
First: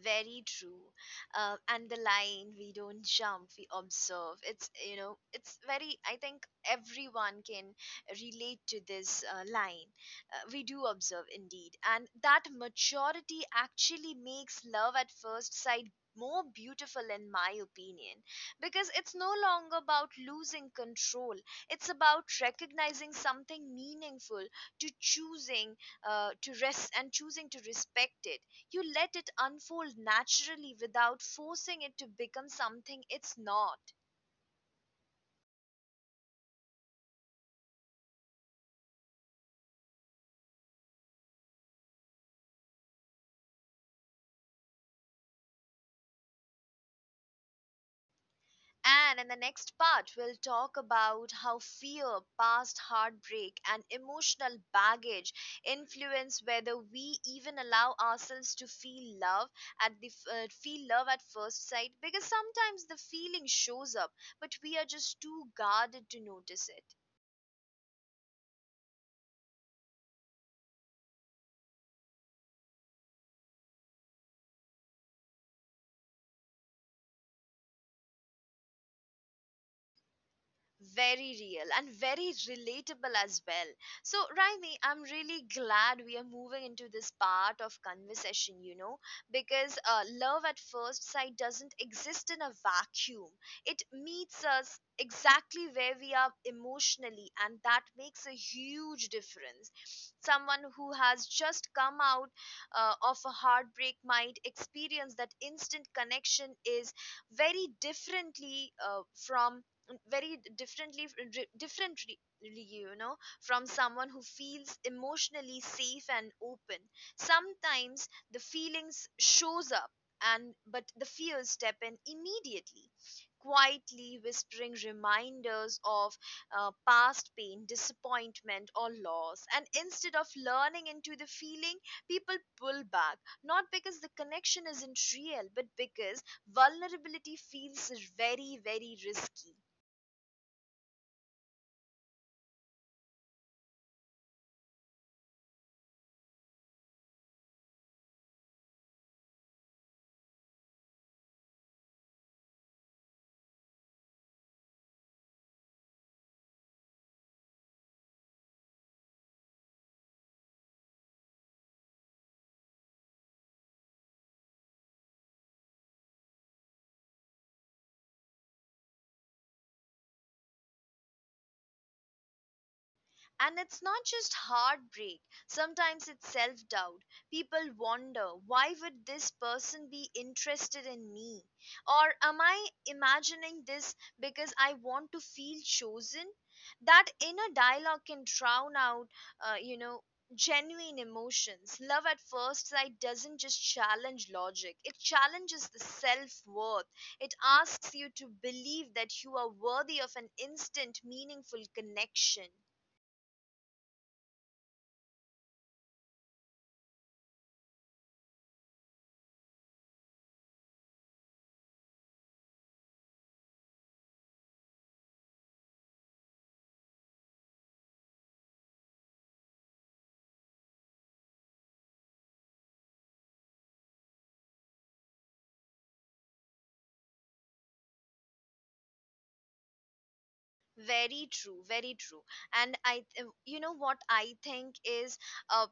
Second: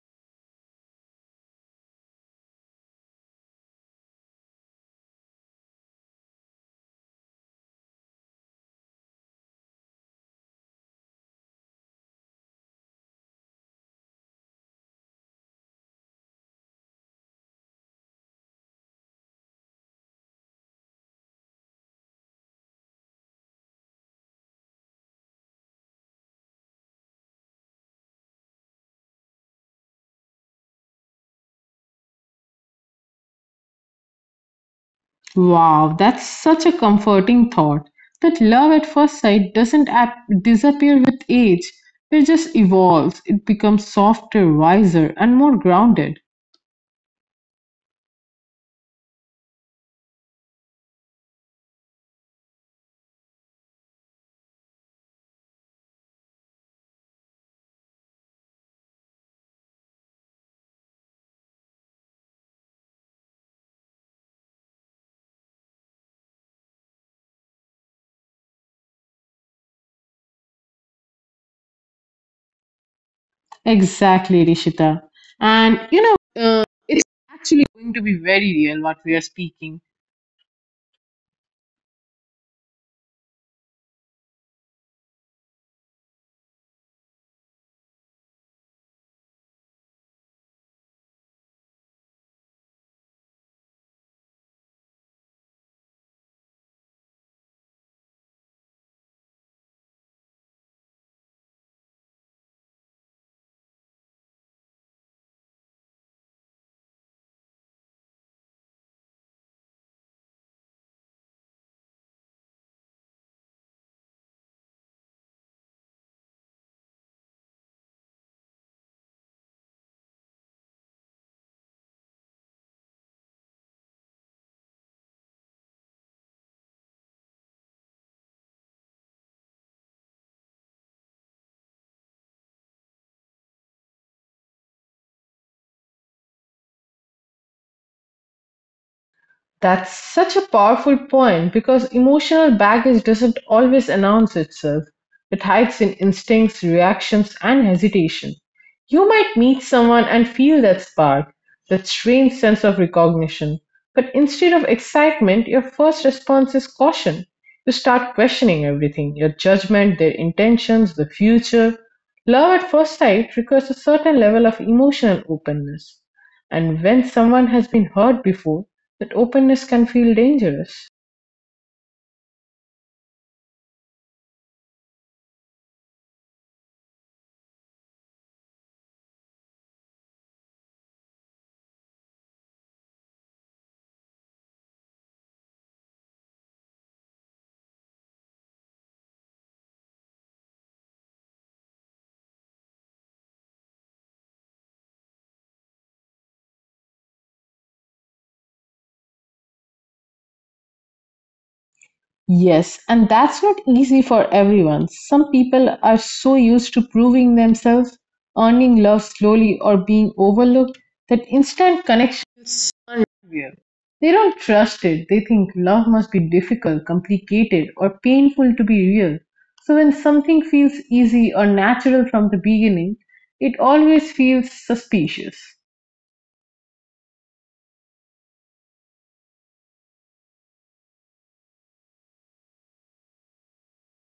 Speaker 1: Very true. And the line, we don't jump, we observe. It's, you know, it's very, I think everyone can relate to this line. We do observe indeed. And that maturity actually makes love at first sight more beautiful in my opinion, because it's no longer about losing control, it's about recognizing something meaningful, to choosing to rest and choosing to respect it. You let it unfold naturally without forcing it to become something it's not.
Speaker 2: Wow, that's such a comforting thought that love at first sight doesn't disappear with age. It just evolves. It becomes softer, wiser, and more grounded.
Speaker 1: And in the next part, we'll talk about how fear, past heartbreak, and emotional baggage influence whether we even allow ourselves to feel love at the feel love at first sight. Because sometimes the feeling shows up, but we are just too guarded to notice it.
Speaker 2: Exactly, Rishita. And you know, it's actually going to be very real what we are speaking.
Speaker 1: Very real and very relatable as well. So, Raimi, I'm really glad we are moving into this part of conversation, you know, because love at first sight doesn't exist in a vacuum. It meets us exactly where we are emotionally, and that makes a huge difference. Someone who has just come out of a heartbreak might experience that instant connection is very differently from very differently differently you know, from someone who feels emotionally safe and open. Sometimes the feelings shows up, and but the fears step in immediately, quietly whispering reminders of past pain, disappointment, or loss, and instead of learning into the feeling, people pull back, not because the connection isn't real, but because vulnerability feels very very risky.
Speaker 2: That's such a powerful point because emotional baggage doesn't always announce itself. It hides in instincts, reactions, and hesitation. You might meet someone and feel that spark, that strange sense of recognition, but instead of excitement, your first response is caution. You start questioning everything your judgment, their intentions, the future. Love at first sight requires a certain level of emotional openness. And when someone has been hurt before, that openness can feel dangerous.
Speaker 1: And it's not just heartbreak. Sometimes it's self-doubt. People wonder, why would this person be interested in me? Or am I imagining this because I want to feel chosen? That inner dialogue can drown out, uh, you know, genuine emotions. Love at first sight doesn't just challenge logic. It challenges the self-worth. It asks you to believe that you are worthy of an instant, meaningful connection.
Speaker 2: Yes, and that's not easy for everyone. Some people are so used to proving themselves, earning love slowly, or being overlooked that instant connection it's unreal. They don't trust it. They think love must be difficult, complicated, or painful to be real. So when something feels easy or natural from the beginning, it always feels suspicious.
Speaker 1: Very true, very true. And I th- you know what I think is uh,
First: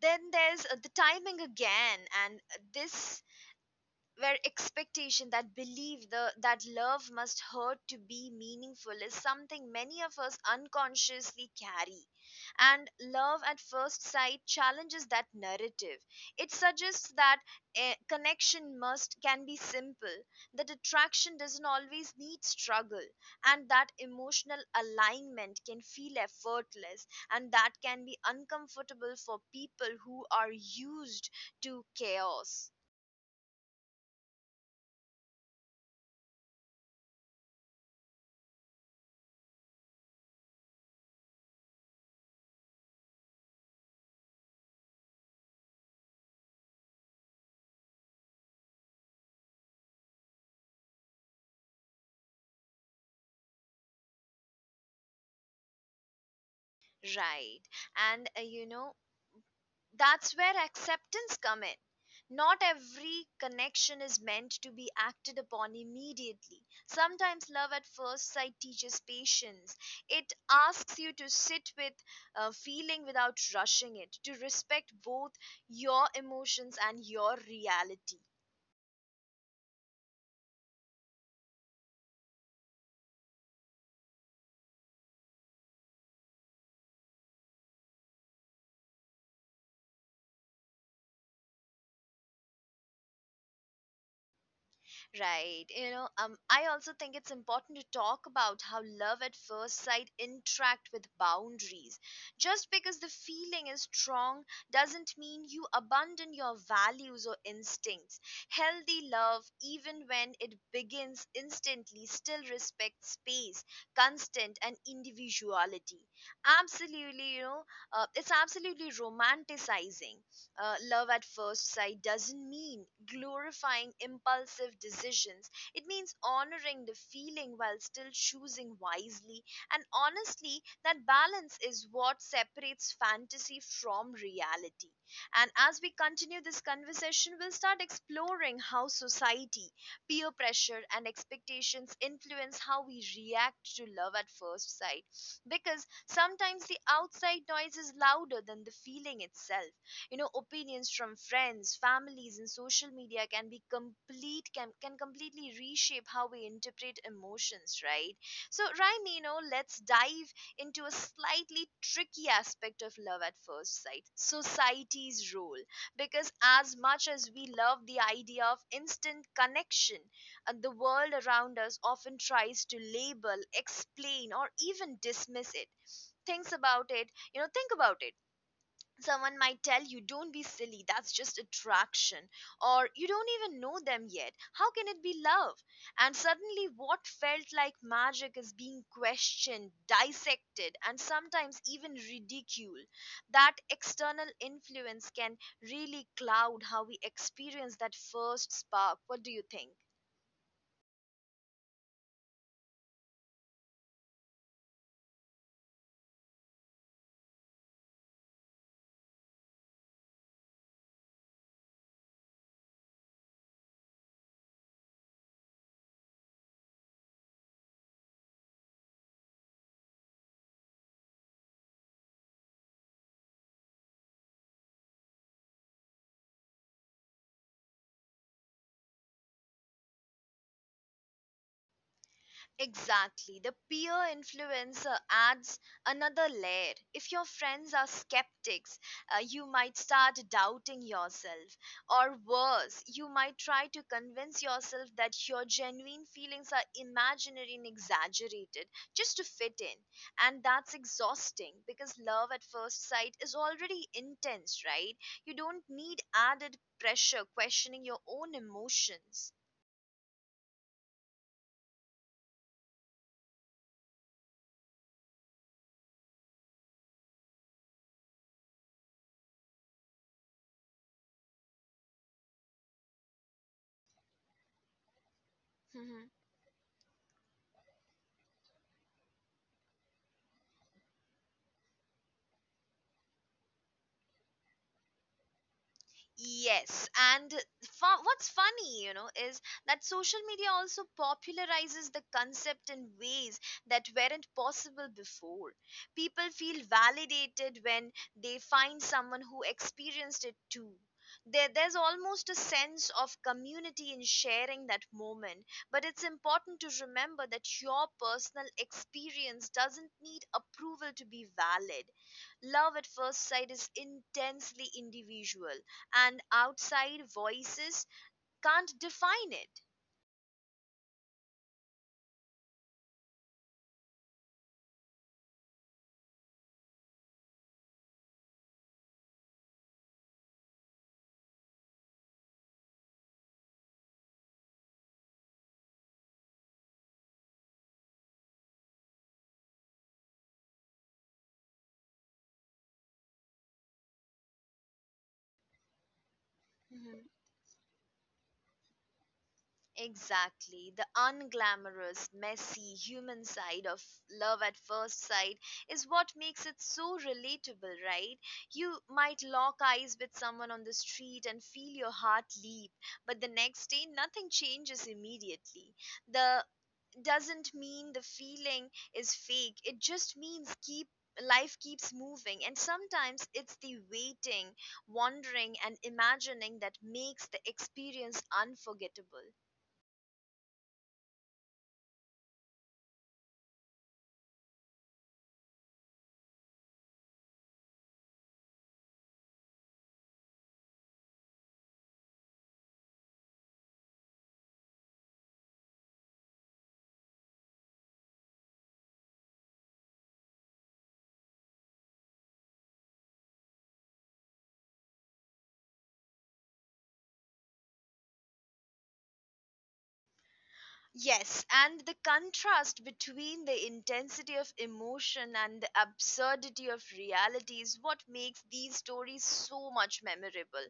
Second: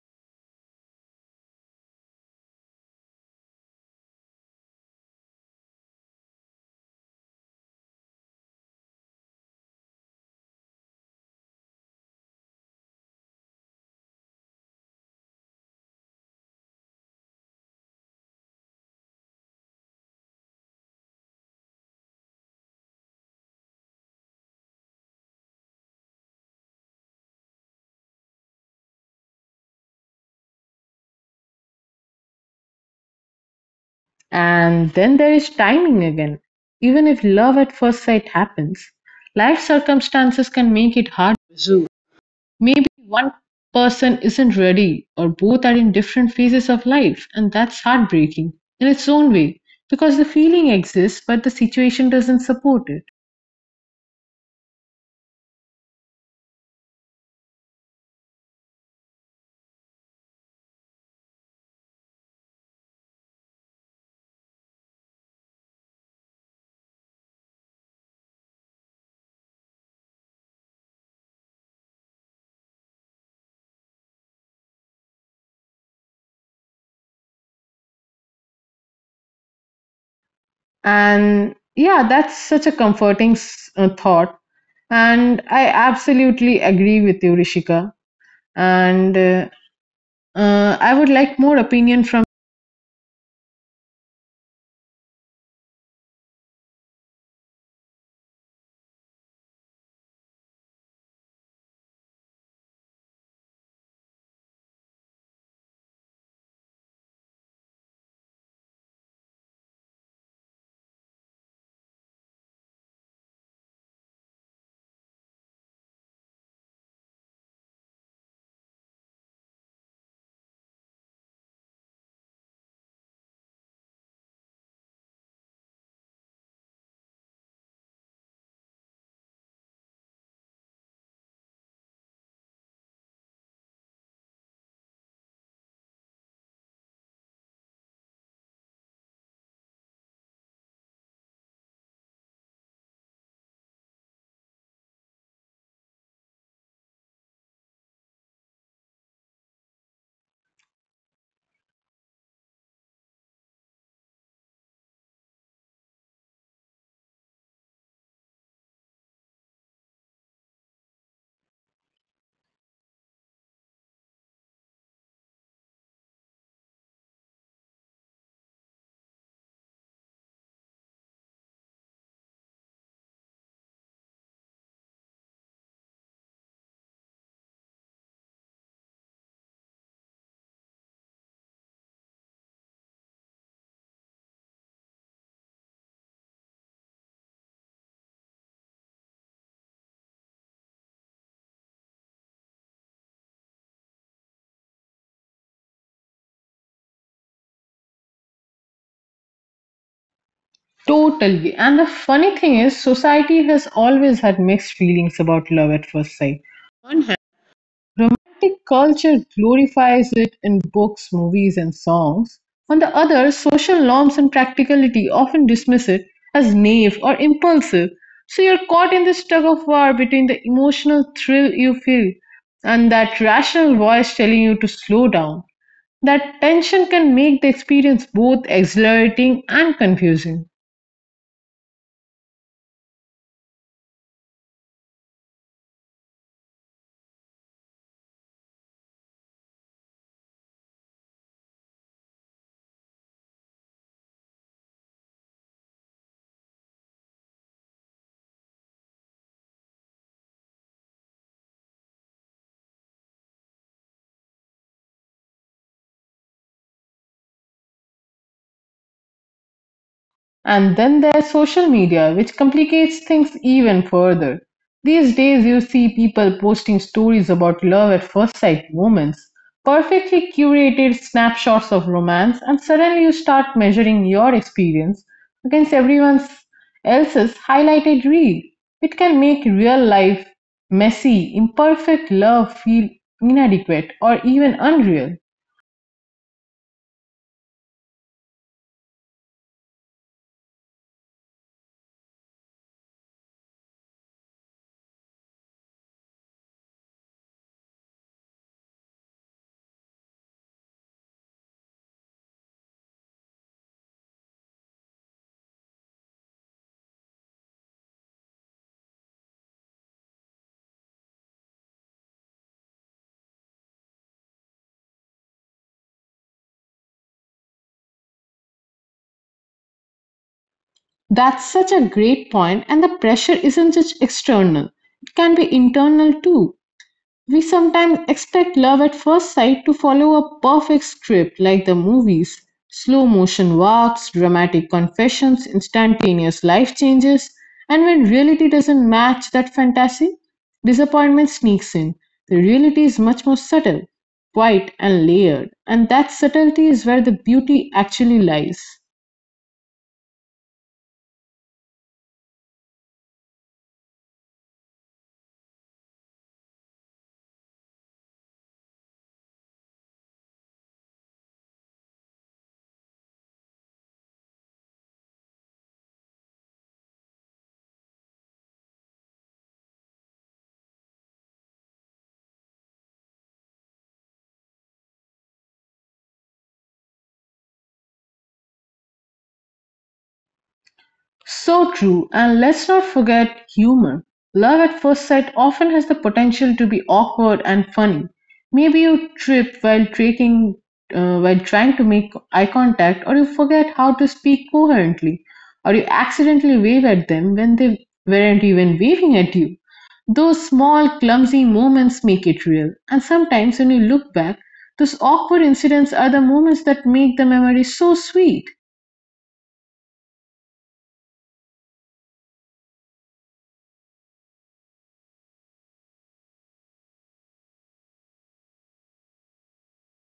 Speaker 1: then there's the timing again, and this where expectation, that belief the that love must hurt to be meaningful is something many of us unconsciously carry, and love at first sight challenges that narrative. It suggests that a connection must can be simple, that attraction doesn't always need struggle, and that emotional alignment can feel effortless. And that can be uncomfortable for people who are used to chaos.
Speaker 2: And then there is timing again. Even if love at first sight happens, life circumstances can make it hard to pursue. Maybe one person isn't ready, or both are in different phases of life, and that's heartbreaking in its own way because the feeling exists, but the situation doesn't support it.
Speaker 1: Right. And that's where acceptance come in. Not every connection is meant to be acted upon immediately. Sometimes love at first sight teaches patience. It asks you to sit with a feeling without rushing it, to respect both your emotions and your reality.
Speaker 2: And yeah, that's such a comforting thought. And I absolutely agree with you, Rishika. And I would like more opinion from.
Speaker 1: Right. You know, I also think it's important to talk about how love at first sight interact with boundaries. Just because the feeling is strong doesn't mean you abandon your values or instincts. Healthy love, even when it begins instantly, still respects space, constant, and individuality. Absolutely, you know, it's absolutely romanticizing love at first sight doesn't mean glorifying impulsive decisions. It means honoring the feeling while still choosing wisely. And honestly, that balance is what separates fantasy from reality. And as we continue this conversation, we'll start exploring how society, peer pressure, and expectations influence how we react to love at first sight. Because sometimes the outside noise is louder than the feeling itself. You know, opinions from friends, families, and social media can be complete can completely reshape how we interpret emotions, right? So, Raimi, you know, let's dive into a slightly tricky aspect of love at first sight, society's role, because as much as we love the idea of instant connection, the world around us often tries to label, explain, or even dismiss it. Thinks about it think about it. Someone might tell you, don't be silly, that's just attraction, or, you don't even know them yet, how can it be love? And suddenly what felt like magic is being questioned, dissected, and sometimes even ridiculed. That external influence can really cloud how we experience that first spark. What do you think?
Speaker 2: Totally. And the funny thing is, society has always had mixed feelings about love at first sight. On one hand, romantic culture glorifies it in books, movies, and songs. On the other, social norms and practicality often dismiss it as naive or impulsive. So you're caught in this tug of war between the emotional thrill you feel and that rational voice telling you to slow down. That tension can make the experience both exhilarating and confusing.
Speaker 1: Exactly. The peer influencer adds another layer. If your friends are skeptics, you might start doubting yourself. Or worse, you might try to convince yourself that your genuine feelings are imaginary and exaggerated just to fit in. And that's exhausting because love at first sight is already intense, right? You don't need added pressure questioning your own emotions.
Speaker 2: And then there's social media, which complicates things even further. These days, you see people posting stories about love at first sight moments, perfectly curated snapshots of romance, and suddenly you start measuring your experience against everyone else's highlighted reel. It can make real life messy, imperfect love feel inadequate or even unreal.
Speaker 1: Yes, and what's funny, you know, is that social media also popularizes the concept in ways that weren't possible before. People feel validated when they find someone who experienced it too. There's almost a sense of community in sharing that moment, but it's important to remember that your personal experience doesn't need approval to be valid. Love at first sight is intensely individual, and outside voices can't define it.
Speaker 2: That's such a great point, and the pressure isn't just external, it can be internal too. We sometimes expect love at first sight to follow a perfect script like the movies slow motion walks, dramatic confessions, instantaneous life changes, and when reality doesn't match that fantasy, disappointment sneaks in. The reality is much more subtle, quiet, and layered, and that
Speaker 1: Mhm.
Speaker 2: subtlety is where the beauty actually lies.
Speaker 1: Exactly. The unglamorous, messy, human side of love at first sight is what makes it so relatable, right? You might lock eyes with someone on the street and feel your heart leap, but the next day nothing changes immediately. The doesn't mean the feeling is fake, it just means keep life keeps moving, and sometimes it's the waiting, wondering, and imagining that makes the experience unforgettable.
Speaker 2: So true, and let's not forget humor. Love at first sight often has the potential to be awkward and funny. Maybe you trip while trekking, while trying to make eye contact, or you forget how to speak coherently, or you accidentally wave at them when they weren't even waving at you. Those small, clumsy moments make it real, and sometimes when you look back, those awkward incidents are the moments that make the memory so sweet.
Speaker 1: Yes, and the contrast between the intensity of emotion and the absurdity of reality is what makes these stories so much memorable.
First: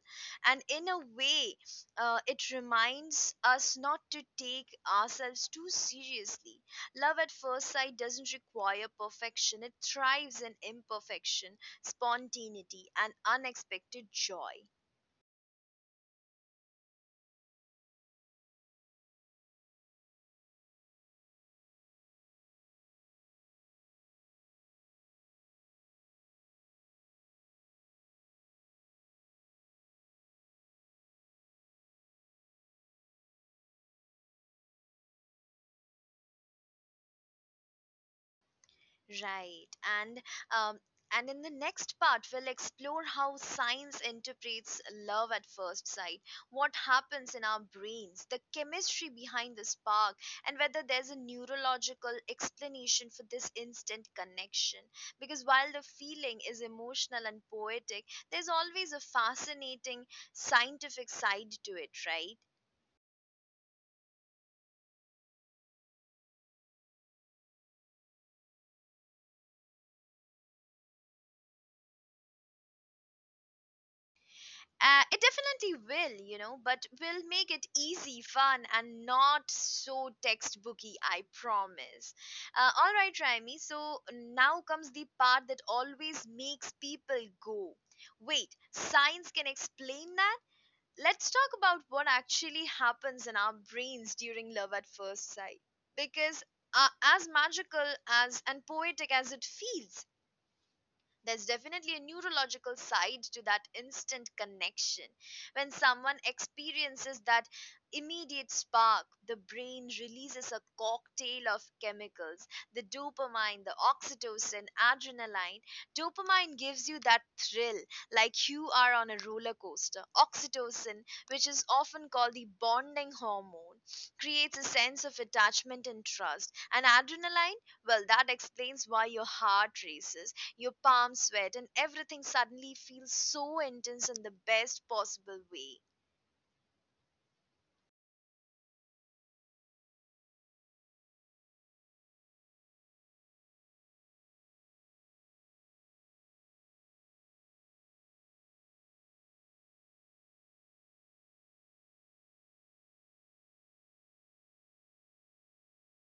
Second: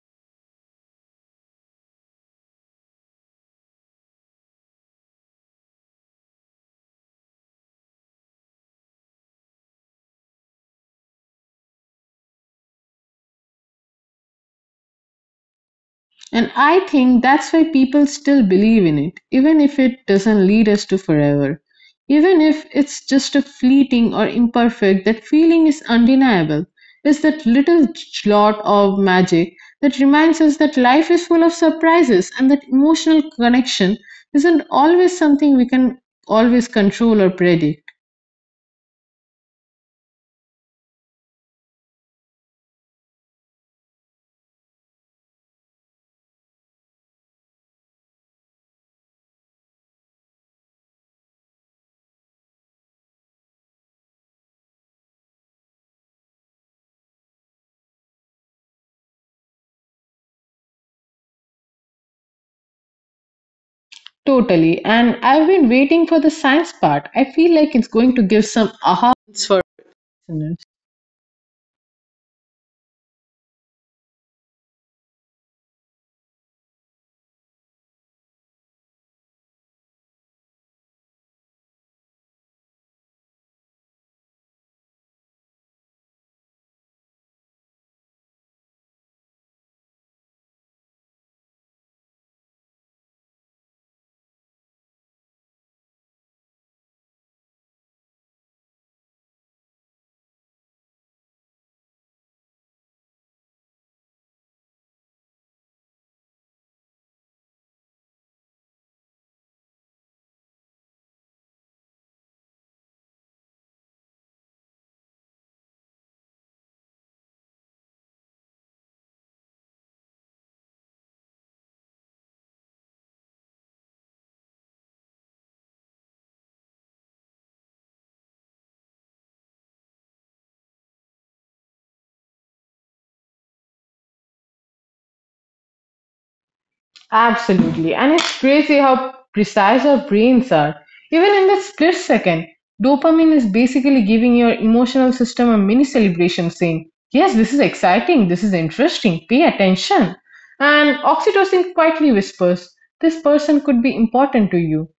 Speaker 1: And in a way, it reminds us not to take ourselves too seriously. Love at first sight doesn't require perfection, it thrives in imperfection, spontaneity, and unexpected joy.
Speaker 2: And I think that's why people still believe in it, even if it doesn't lead us to forever. Even if it's just a fleeting or imperfect, that feeling is undeniable. It's that little jot of magic that reminds us that life is full of surprises and that emotional connection isn't always something we can always control or predict.
Speaker 1: Right. And um, and in the next part, we'll explore how science interprets love at first sight, what happens in our brains, the chemistry behind the spark, and whether there's a neurological explanation for this instant connection. Because while the feeling is emotional and poetic, there's always a fascinating scientific side to it, right?
Speaker 2: Totally. And I've been waiting for the science part. I feel like it's going to give some aha moments for listeners.
Speaker 1: It definitely will, you know, but we'll make it easy, fun, and not so textbooky, I promise. All right, Raimi, so now comes the part that always makes people go, wait, science can explain that? Let's talk about what actually happens in our brains during love at first sight. Because uh, as magical as and poetic as it feels, there's definitely a neurological side to that instant connection. When someone experiences that immediate spark, the brain releases a cocktail of chemicals: the dopamine, the oxytocin, adrenaline. Dopamine gives you that thrill, like you are on a roller coaster. Oxytocin, which is often called the bonding hormone, creates a sense of attachment and trust. And adrenaline, well, that explains why your heart races, your palms sweat, and everything suddenly feels so intense in the best possible way.
Speaker 2: Absolutely. And it's crazy how precise our brains are. Even in the split second, dopamine is basically giving your emotional system a mini celebration saying, yes, this is exciting, this is interesting, pay attention. And oxytocin quietly whispers, this person could be important to you.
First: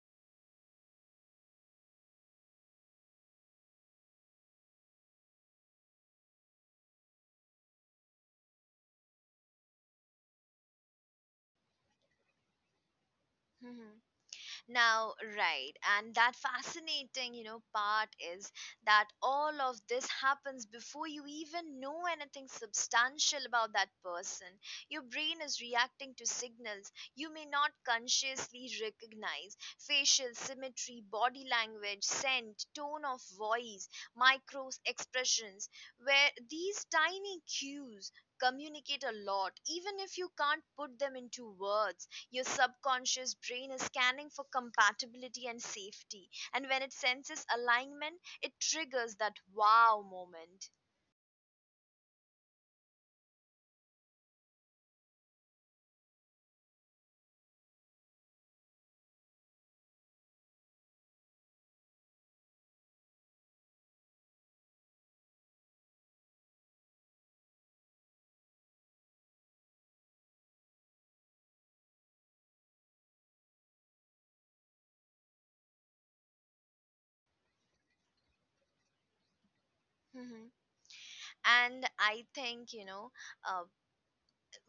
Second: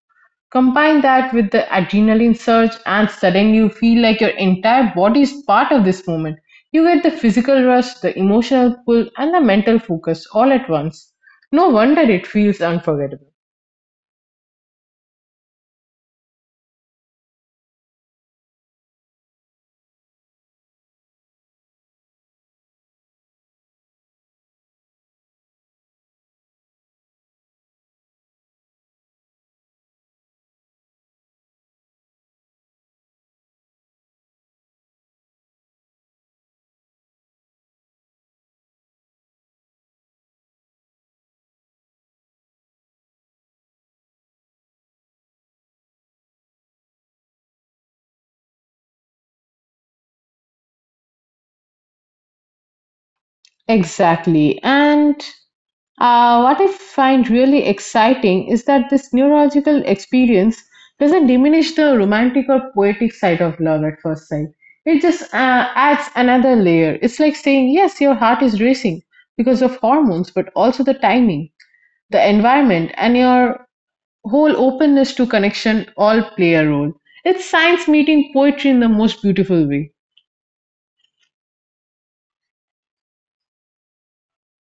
Speaker 2: Combine that with the adrenaline surge, and suddenly you feel like your entire body is part of this moment. You get the physical rush, the emotional pull, and the mental focus all at once. No wonder it feels unforgettable.
Speaker 1: Now, right, and that fascinating, you know, part is that all of this happens before you even know anything substantial about that person. Your brain is reacting to signals you may not consciously recognize: facial symmetry, body language, scent, tone of voice, micro expressions, where these tiny cues communicate a lot even if you can't put them into words. Your subconscious brain is scanning for compatibility and safety, and when it senses alignment, it triggers that wow moment.
Speaker 2: Exactly. And what I find really exciting is that this neurological experience doesn't diminish the romantic or poetic side of love at first sight. It just adds another layer. It's like saying, yes, your heart is racing because of hormones, but also the timing, the environment, and your whole openness to connection all play a role. It's science meeting poetry in the most beautiful way.
Speaker 1: Hmm. And I think, you know, uh,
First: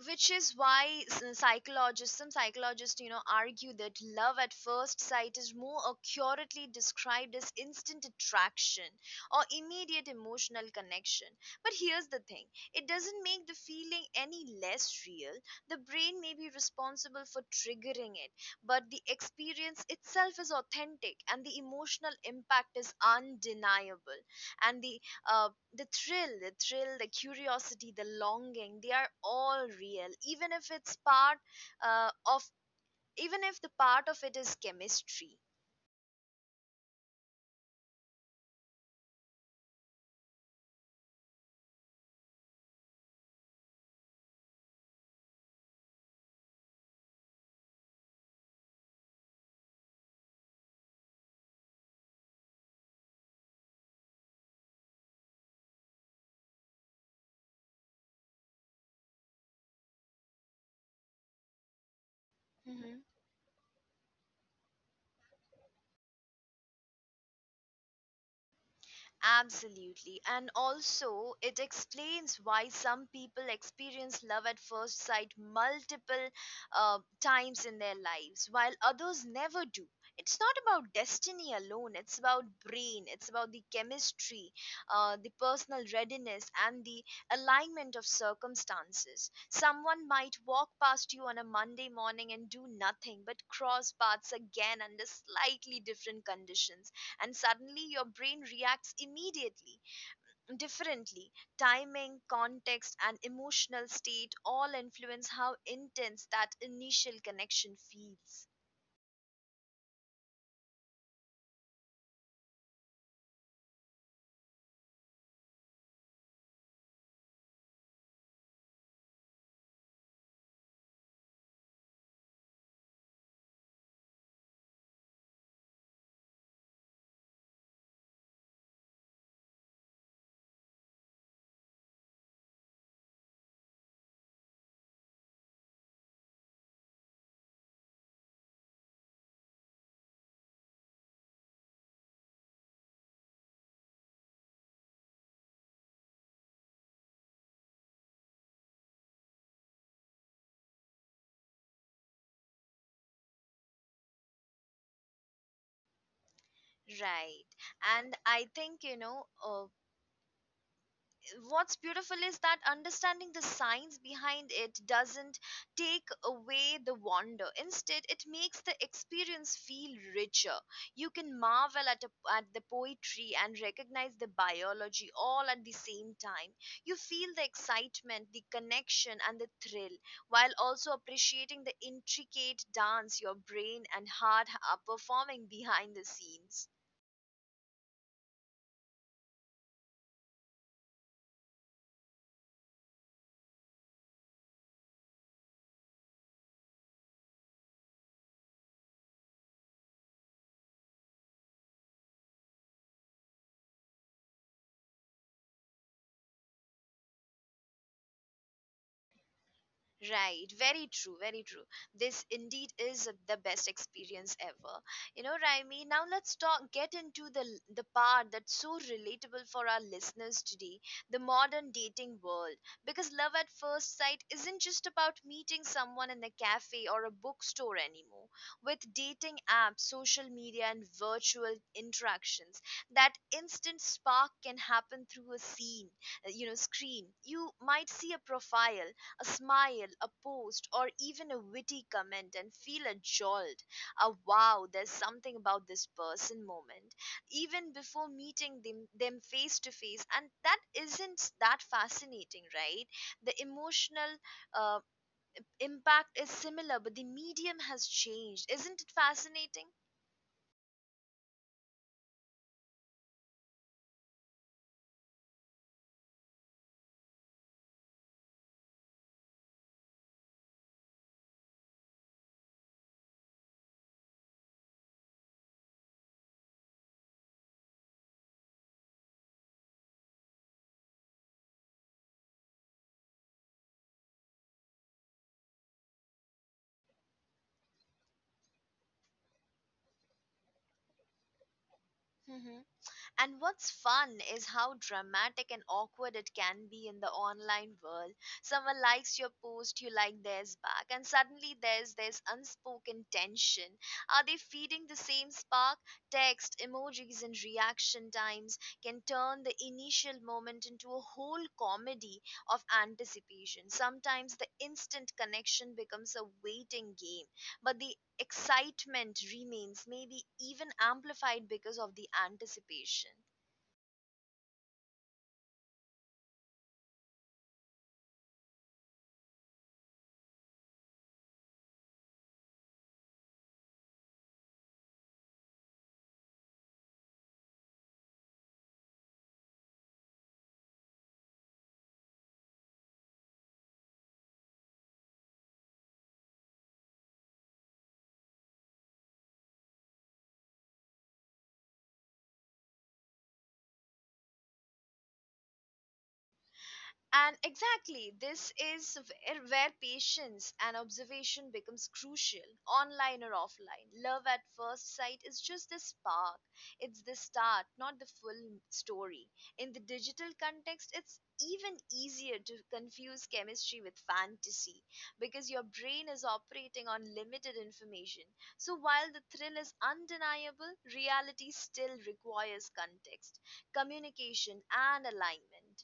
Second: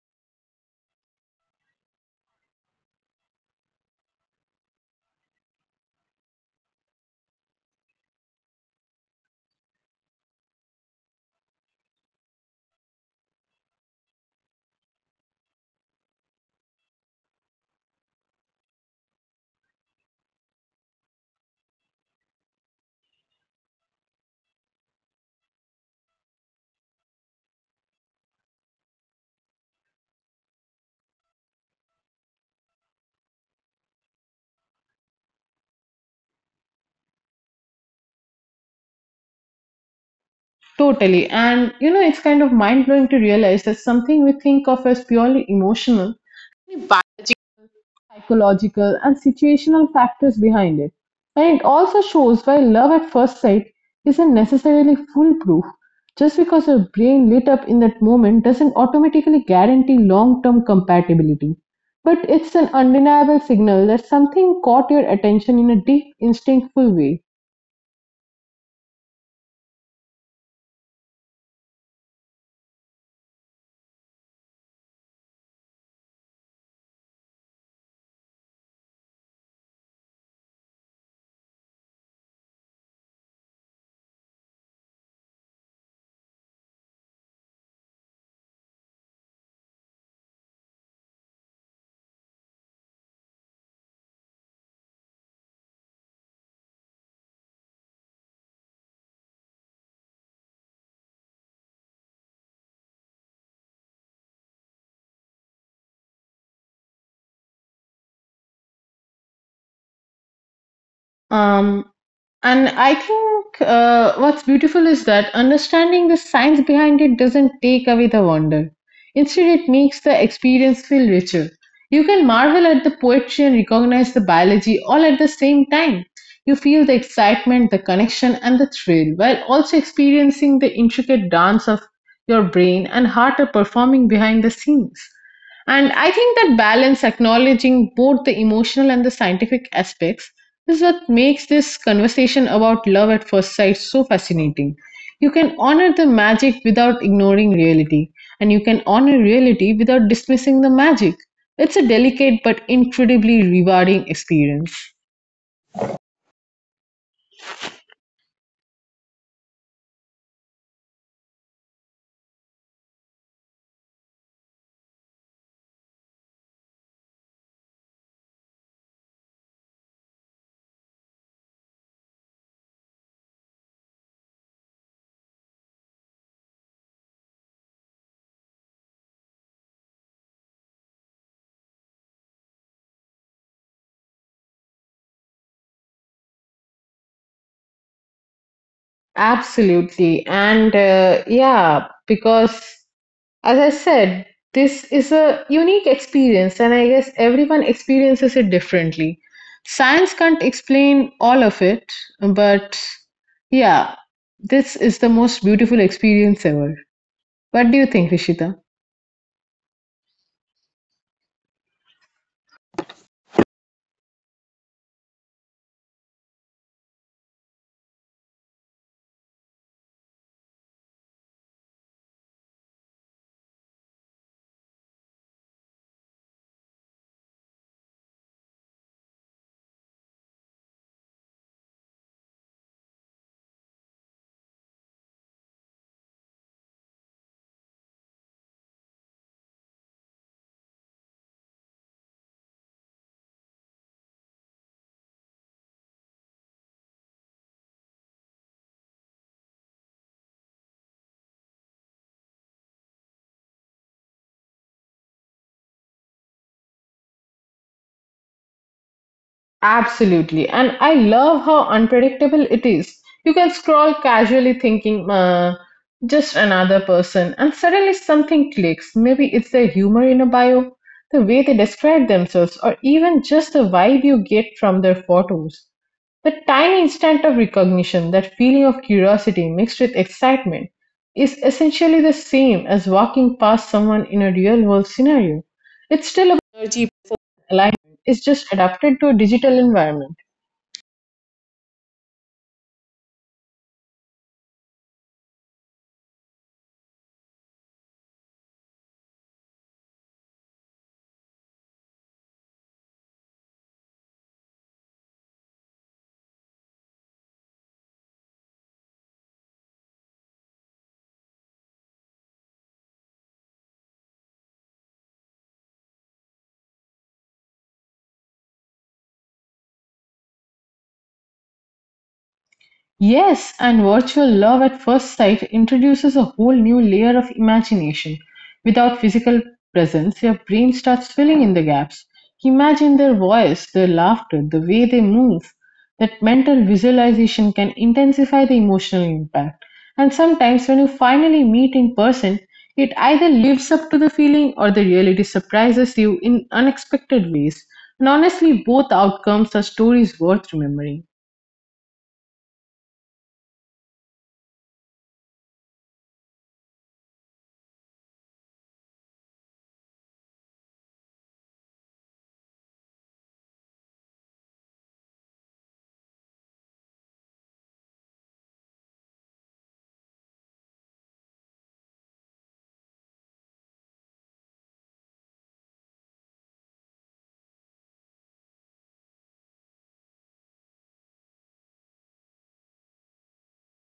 Speaker 1: which is why psychologists, some psychologists, you know, argue that love at first sight is more accurately described as instant attraction or immediate emotional connection. But here's the thing, it doesn't make the feeling any less real. The brain may be responsible for triggering it, but the experience itself is authentic, and the emotional impact is undeniable. And uh, the thrill, the curiosity, the longing, they are all real, even if uh, of, the part of it is chemistry.
Speaker 2: Totally. And you know, it's kind of mind blowing to realize that something we think of as purely emotional psychological and situational factors behind it. And it also shows why love at first sight isn't necessarily foolproof. Just because your brain lit up in that moment doesn't automatically guarantee long term compatibility. But it's an undeniable signal that something caught your attention in a deep, instinctful way.
Speaker 1: Absolutely. And also, it explains why some people experience love at first sight multiple times in their lives, while others never do. It's not about destiny alone, it's about the chemistry, the personal readiness, and the alignment of circumstances. Someone might walk past you on a Monday morning and do nothing, but cross paths again under slightly different conditions and suddenly your brain reacts immediately differently. Timing, context, and emotional state all influence how intense that initial connection feels,
Speaker 2: Um, And I think what's beautiful is that understanding the science behind it doesn't take away the wonder. Instead, it makes the experience feel richer. You can marvel at the poetry and recognize the biology all at the same time. You feel the excitement, the connection, and the thrill while also experiencing the intricate dance of your brain and heart are performing behind the scenes. And I think that balance, acknowledging both the emotional and the scientific aspects, is what makes this conversation about love at first sight so fascinating. You can honor the magic without ignoring reality, and you can honor reality without dismissing the magic. It's a delicate but incredibly rewarding experience.
Speaker 1: right? And I think, you know, what's beautiful is that understanding the science behind it doesn't take away the wonder. Instead, it makes the experience feel richer. You can marvel at the poetry and recognize the biology all at the same time. You feel the excitement, the connection, and the thrill, while also appreciating the intricate dance your brain and heart are performing behind the scenes.
Speaker 2: Absolutely. And yeah, because as I said, this is a unique experience, and I guess everyone experiences it differently. Science can't explain all of it, but yeah, this is the most beautiful experience ever. What do you think, Rishita?
Speaker 1: Right, very true, very true. This indeed is the best experience ever. You know, Raimi, now let's talk get into the part that's so relatable for our listeners today, the modern dating world. Because love at first sight isn't just about meeting someone in a cafe or a bookstore anymore. With dating apps, social media, and virtual interactions, that instant spark can happen through a screen. You might see a profile, a smile, a post, or even a witty comment and feel a jolt, a wow, there's something about this person moment, even before meeting them face to face. And that isn't that fascinating, right? The emotional uh, impact is similar, but the medium has changed. Isn't it fascinating?
Speaker 2: Absolutely. And I love how unpredictable it is. You can scroll casually thinking, just another person, and suddenly something clicks. Maybe it's the humor in a bio, the way they describe themselves, or even just the vibe you get from their photos. The tiny instant of recognition, that feeling of curiosity mixed with excitement, is essentially the same as walking past someone in a real world scenario. It's still about energy alignment, it's just adapted to a digital environment.
Speaker 1: And what's fun is how dramatic and awkward it can be in the online world. Someone likes your post, you like theirs back, and suddenly there's this unspoken tension. Are they feeding the same spark? Text, emojis, and reaction times can turn the initial moment into a whole comedy of anticipation. Sometimes the instant connection becomes a waiting game, but the excitement remains, maybe even amplified because of the anticipation.
Speaker 2: Yes, and virtual love at first sight introduces a whole new layer of imagination. Without physical presence, your brain starts filling in the gaps. Imagine their voice, their laughter, the way they move. That mental visualization can intensify the emotional impact. And sometimes, when you finally meet in person, it either lives up to the feeling or the reality surprises you in unexpected ways. And honestly, both outcomes are stories worth remembering.
Speaker 1: And exactly, this is where patience and observation becomes crucial, online or offline. Love at first sight is just the spark, it's the start, not the full story. In the digital context, it's even easier to confuse chemistry with fantasy because your brain is operating on limited information. So while the thrill is undeniable, reality still requires context, communication, and alignment.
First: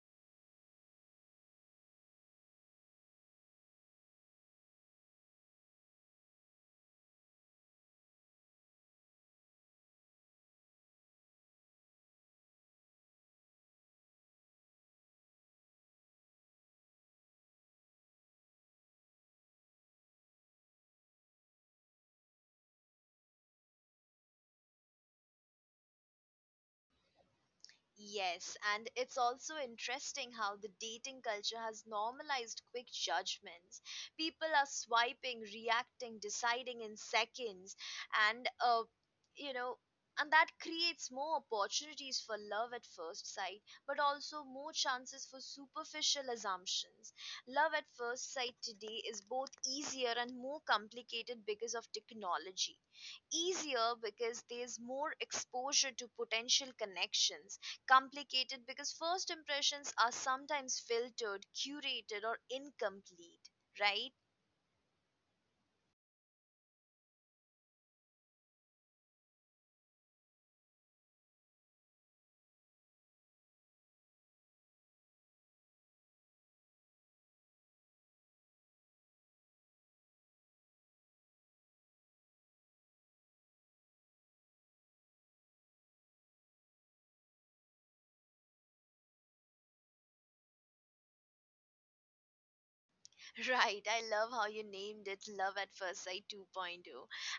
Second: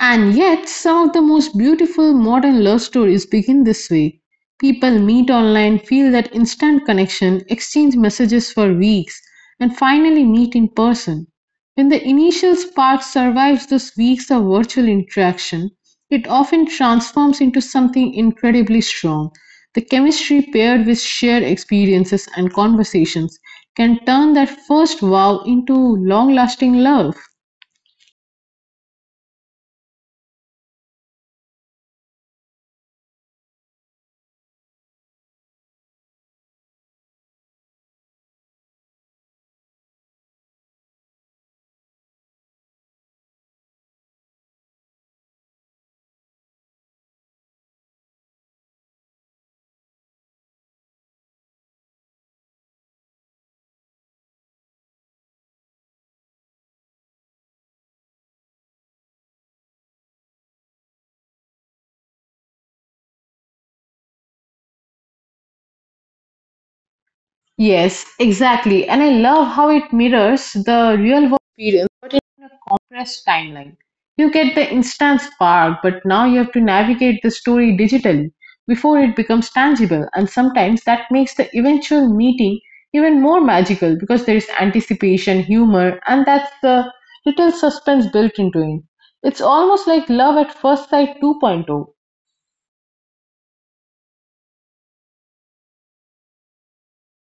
Speaker 2: And yet, some of the most beautiful modern love stories begin this way. People meet online, feel that instant connection, exchange messages for weeks, and finally meet in person. When the initial spark survives those weeks of virtual interaction, it often transforms into something incredibly strong. The chemistry paired with shared experiences and conversations can turn that first wow into long lasting love.
Speaker 1: Yes, and it's also interesting how the dating culture has normalized quick judgments. People are swiping, reacting, deciding in seconds, and you know, and that creates more opportunities for love at first sight, but also more chances for superficial assumptions. Love at first sight today is both easier and more complicated because of technology: easier because there's more exposure to potential connections, complicated because first impressions are sometimes filtered, curated, or incomplete, right?
Speaker 2: Yes, exactly. And I love how it mirrors the real world experience, but in a compressed timeline. You get the instant spark, but now you have to navigate the story digitally before it becomes tangible. And sometimes that makes the eventual meeting even more magical because there is anticipation, humor, and that's the little suspense built into it. It's almost like love at first sight 2.0.
Speaker 1: Right, I love how you named it Love at First Sight 2.0.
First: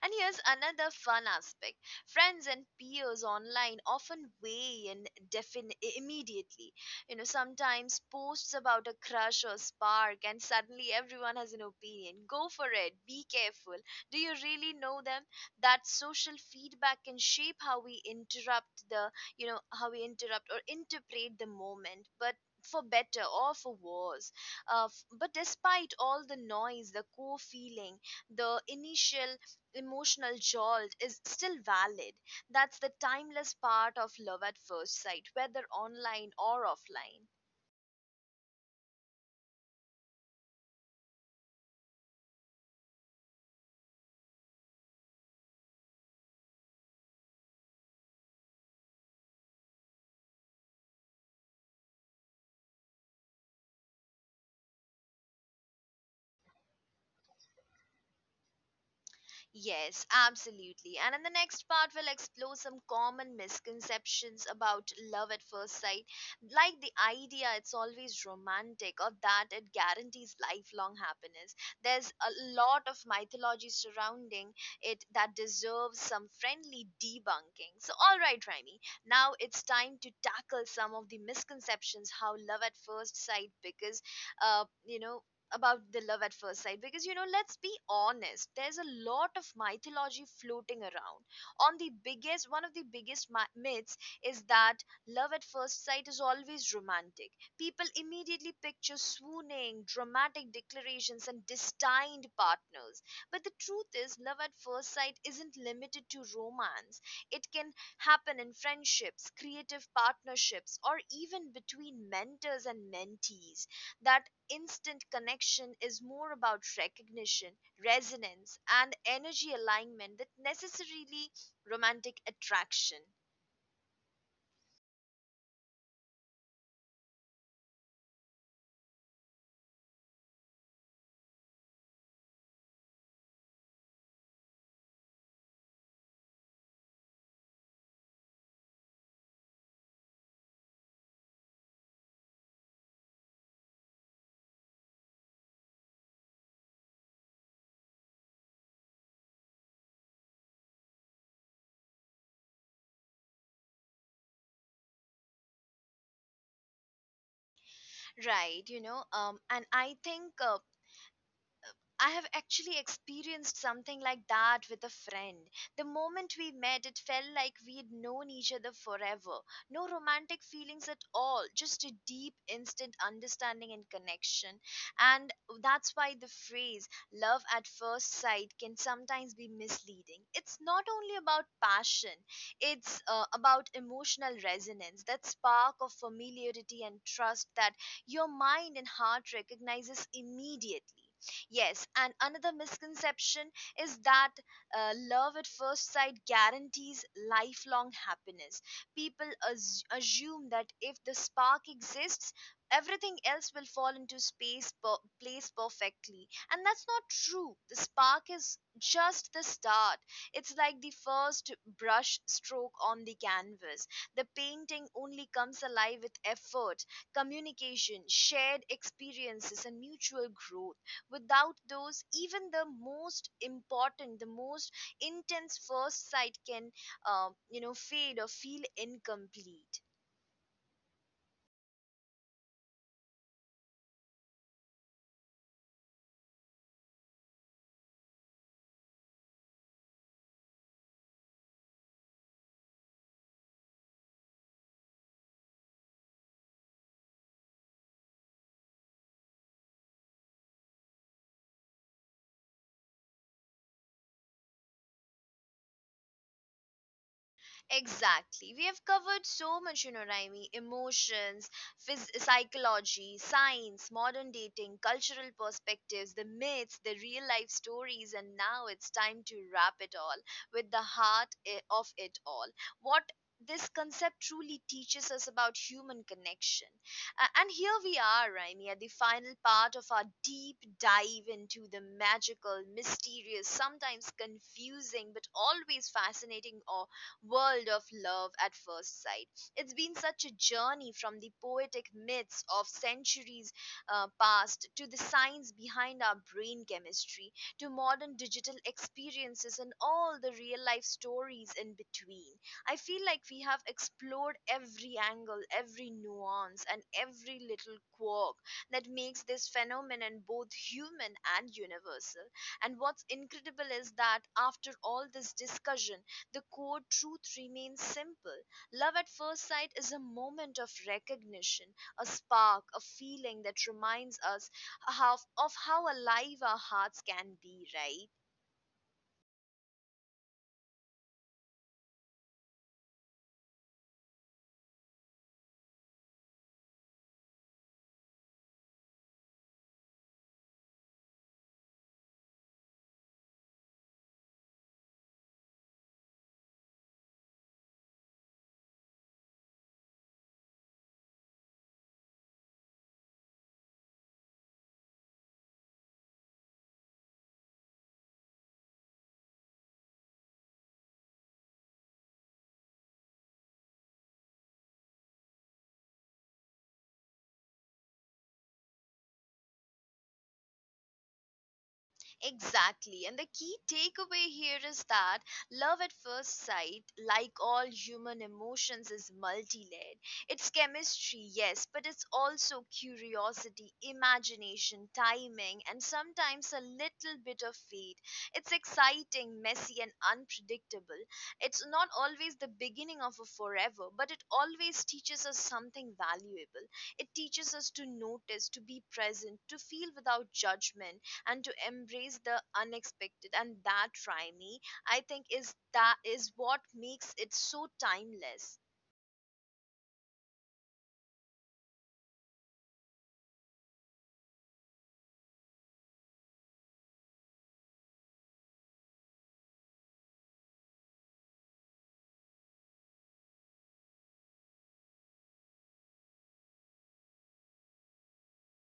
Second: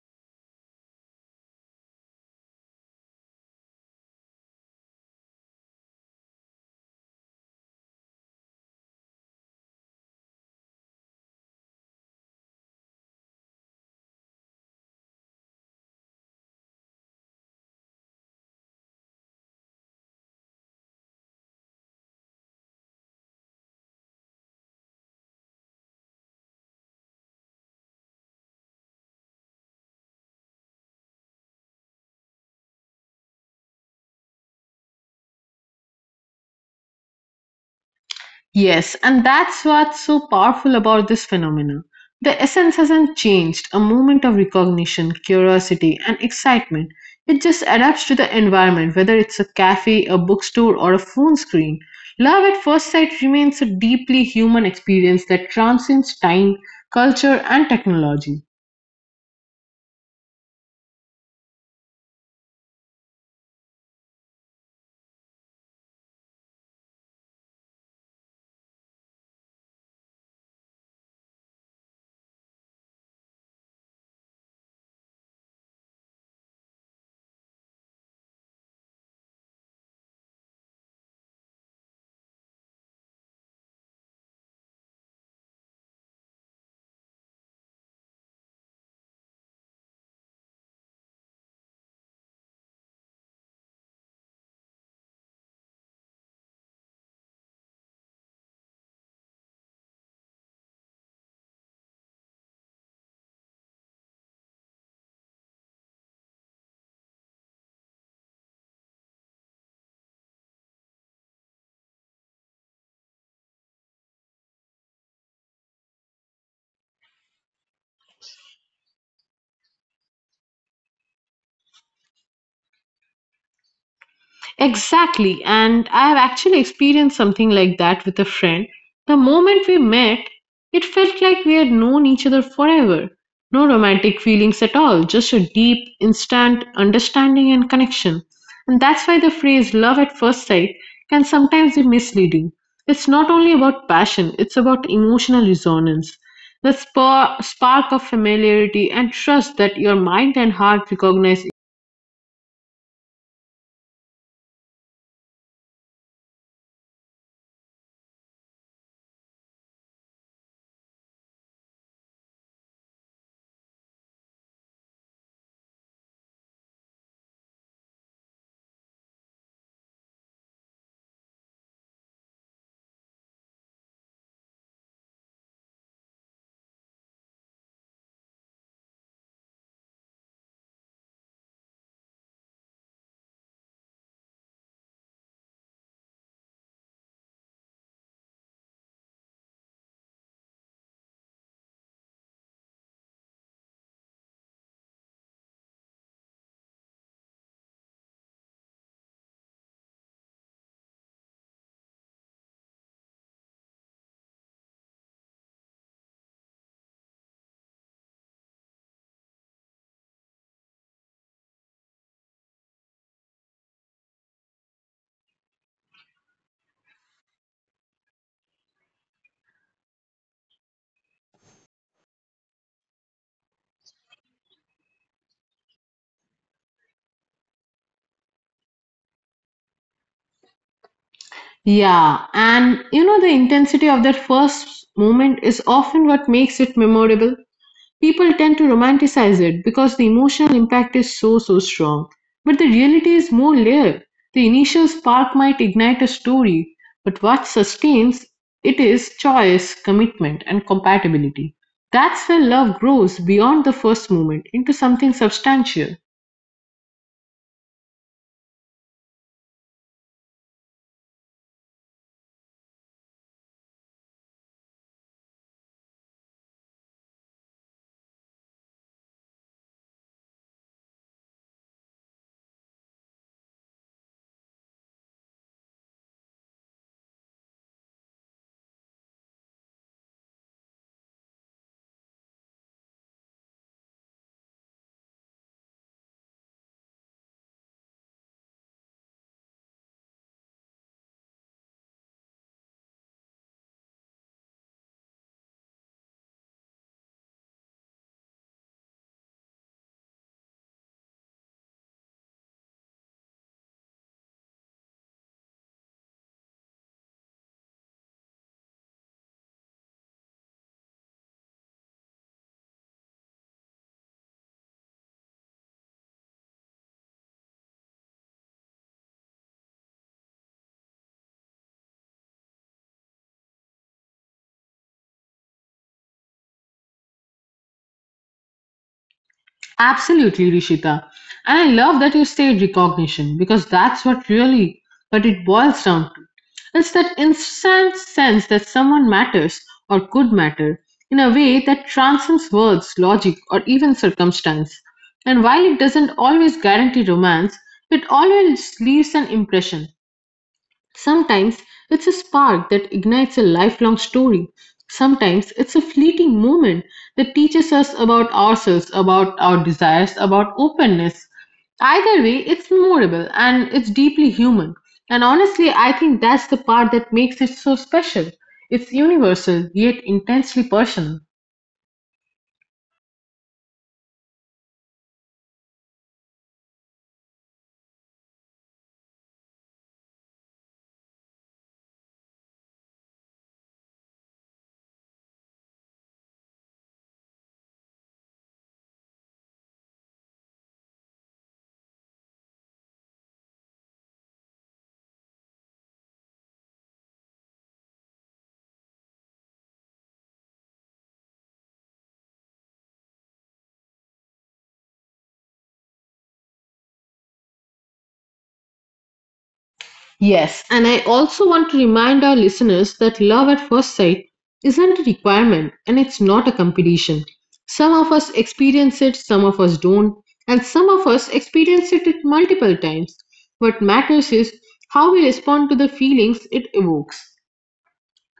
Speaker 1: And here's another fun aspect, friends and peers online often weigh in immediately. You know, sometimes posts about a crush or spark, and suddenly everyone has an opinion. Go for it, be careful. Do you really know them? That social feedback can shape how we interrupt the, you know, how we interrupt or interpret the moment, but for better or for worse, but despite all the noise, the core feeling, the initial emotional jolt is still valid. That's the timeless part of love at first sight, whether online or offline.
Speaker 2: Yes, and that's what's so powerful about this phenomena. The essence hasn't changed, a moment of recognition, curiosity, and excitement. It just adapts to the environment, whether it's a cafe, a bookstore, or a phone screen. Love at first sight remains a deeply human experience that transcends time, culture, and technology.
Speaker 1: Yes, absolutely. And in the next part, we'll explore some common misconceptions about love at first sight, like the idea it's always romantic or that it guarantees lifelong happiness. There's a lot of mythology surrounding it that deserves some friendly debunking. So, all right, Raimi, now it's time to tackle some of the misconceptions how love at first sight, because, you know, about the love at first sight, because, you know, let's be honest, there's a lot of mythology floating around. On the biggest One of the biggest myths is that love at first sight is always romantic. People immediately picture swooning, dramatic declarations, and destined partners. But the truth is love at first sight isn't limited to romance. It can happen in friendships, creative partnerships, or even between mentors and mentees. That instant connection is more about recognition, resonance, and energy alignment than necessarily romantic attraction.
Speaker 2: Exactly. And I have actually experienced something like that with a friend. The moment we met, it felt like we had known each other forever. No romantic feelings at all, just a deep, instant understanding and connection. And that's why the phrase love at first sight can sometimes be misleading. It's not only about passion, it's about emotional resonance. The spark of familiarity and trust that your mind and heart recognize.
Speaker 1: Right, you know, and I think I have actually experienced something like that with a friend. The moment we met, it felt like we'd known each other forever. No romantic feelings at all, just a deep, instant understanding and connection. And that's why the phrase love at first sight can sometimes be misleading. It's not only about passion, it's about emotional resonance, that spark of familiarity and trust that your mind and heart recognizes immediately. Yes, and another misconception is that love at first sight guarantees lifelong happiness. People assume that if the spark exists, everything else will fall into place perfectly. And that's not true, the spark is just the start. It's like the first brush stroke on the canvas, the painting only comes alive with effort, communication, shared experiences, and mutual growth. Without those, even the most intense first sight can, fade or feel incomplete.
Speaker 2: Yeah, and you know, the intensity of that first moment is often what makes it memorable. People tend to romanticize it because the emotional impact is so, so strong. But the reality is more layered. The initial spark might ignite a story, but what sustains it is choice, commitment, and compatibility. That's where love grows beyond the first moment into something substantial.
Speaker 1: Exactly. We have covered so much, you know, Raimi: emotions, psychology, science, modern dating, cultural perspectives, the myths, the real life stories, and now it's time to wrap it all with the heart of it all. What this concept truly teaches us about human connection. And here we are, Raimi, at the final part of our deep dive into the magical, mysterious, sometimes confusing, but always fascinating or world of love at first sight. It's been such a journey from the poetic myths of centuries past, to the science behind our brain chemistry, to modern digital experiences, and all the real life stories in between. I feel like we have explored every angle, every nuance, and every little quirk that makes this phenomenon both human and universal. And what's incredible is that after all this discussion, the core truth remains simple. Love at first sight is a moment of recognition, a spark, a feeling that reminds us of how alive our hearts can be, right?
Speaker 2: Absolutely, Rishita. And I love that you say recognition because that's what really what it boils down to. It's that instant sense that someone matters or could matter in a way that transcends words, logic, or even circumstance. And while it doesn't always guarantee romance, it always leaves an impression. Sometimes it's a spark that ignites a lifelong story. Sometimes it's a fleeting moment that teaches us about ourselves, about our desires, about openness. Either way, it's memorable and it's deeply human. And honestly, I think that's the part that makes it so special. It's universal, yet intensely personal.
Speaker 1: Exactly. And the key takeaway here is that love at first sight, like all human emotions, is multi layered. It's chemistry, yes, but it's also curiosity, imagination, timing, and sometimes a little bit of fate. It's exciting, messy, and unpredictable. It's not always the beginning of a forever, but it always teaches us something valuable. It teaches us to notice, to be present, to feel without judgment, and to embrace the unexpected. And that try I think is that is what makes it so timeless.
Speaker 2: Yes, and I also want to remind our listeners that love at first sight isn't a requirement and it's not a competition. Some of us experience it, some of us don't, and some of us experience it multiple times. What matters is how we respond to the feelings it evokes.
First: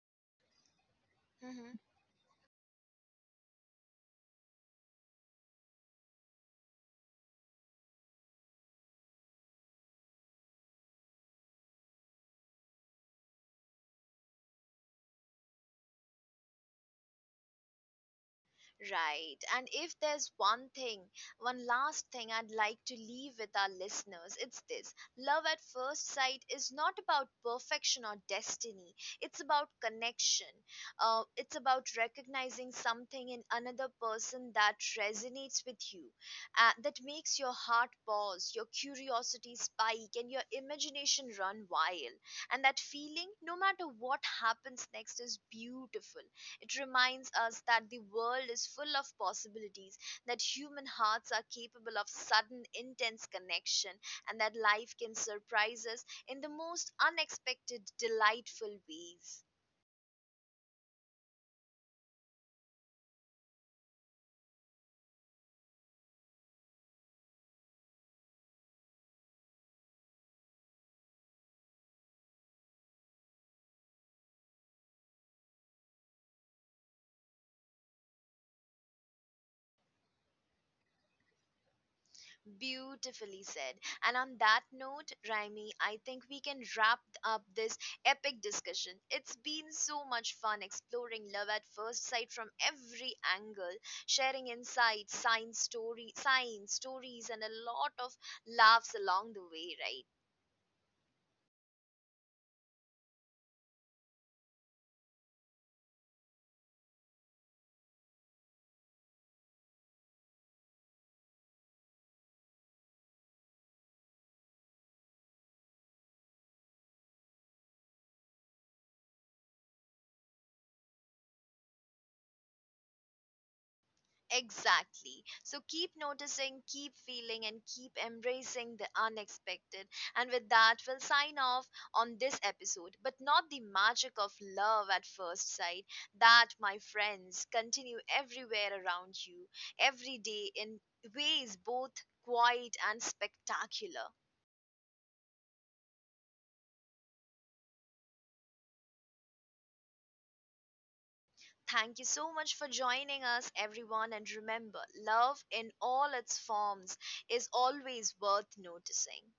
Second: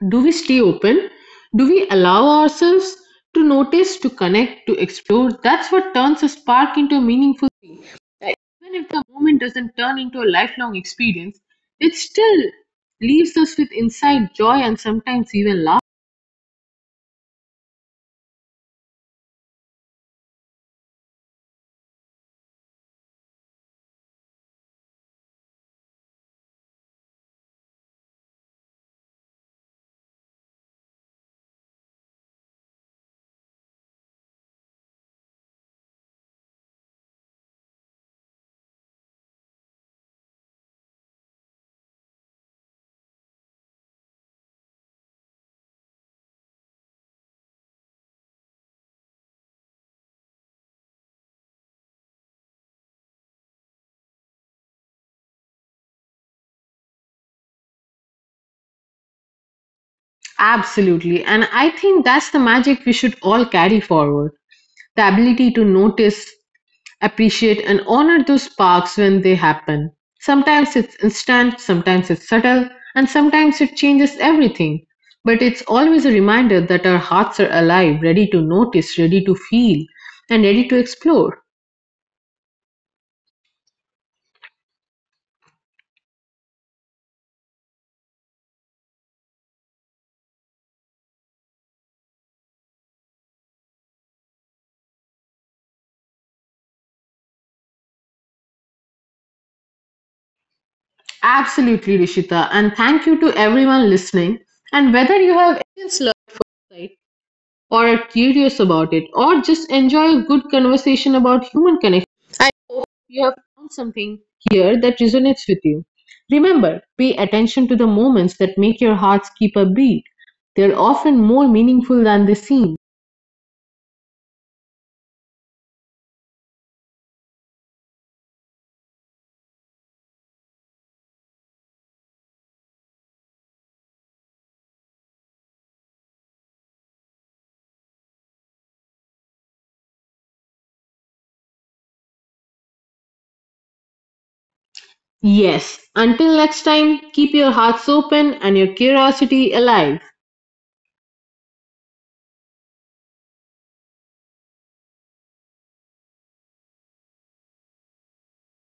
Speaker 2: Do we stay open? Do
Speaker 1: Mm-hmm.
Speaker 2: we allow ourselves to notice, to connect, to explore? That's what turns a spark into a meaningful thing. That even if the moment doesn't turn into a lifelong experience, it still leaves us with insight, joy, and sometimes even laughter.
Speaker 1: Right. And if there's one thing, one last thing I'd like to leave with our listeners, it's this: love at first sight is not about perfection or destiny, it's about connection. It's about recognizing something in another person that resonates with you, that makes your heart pause, your curiosity spike, and your imagination run wild. And that feeling, no matter what happens next, is beautiful. It reminds us that the world is full of possibilities, that human hearts are capable of sudden, intense connection, and that life can surprise us in the most unexpected, delightful ways.
Speaker 2: Absolutely. And I think that's the magic we should all carry forward the ability to notice, appreciate and honor those sparks when they happen. Sometimes it's instant, sometimes it's subtle, and sometimes it changes everything. But it's always a reminder that our hearts are alive, ready to notice, ready to feel, and ready to explore.
Speaker 1: Beautifully said. And on that note, Raimi, I think we can wrap up this epic discussion. It's been so much fun exploring love at first sight from every angle, sharing insights, science stories, and a lot of laughs along the way, right?
Speaker 2: Absolutely, Rishita, and thank you to everyone listening. And whether you have experience or are curious about it, or just enjoy a good conversation about human connection. I hope you have found something here that resonates with you. Remember, pay attention to the moments that make your hearts keep a beat. They're often more meaningful than they seem.
Speaker 1: Exactly. So keep noticing, keep feeling, and keep embracing the unexpected. And with that, we'll sign off on this episode, but not the magic of love at first sight. That, my friends, continue everywhere around you, every day, in ways both quiet and spectacular.
Speaker 2: Yes, until next time, keep your hearts open and your curiosity alive.
Speaker 1: Thank you so much for joining us, everyone. And remember, love in all its forms is always worth noticing.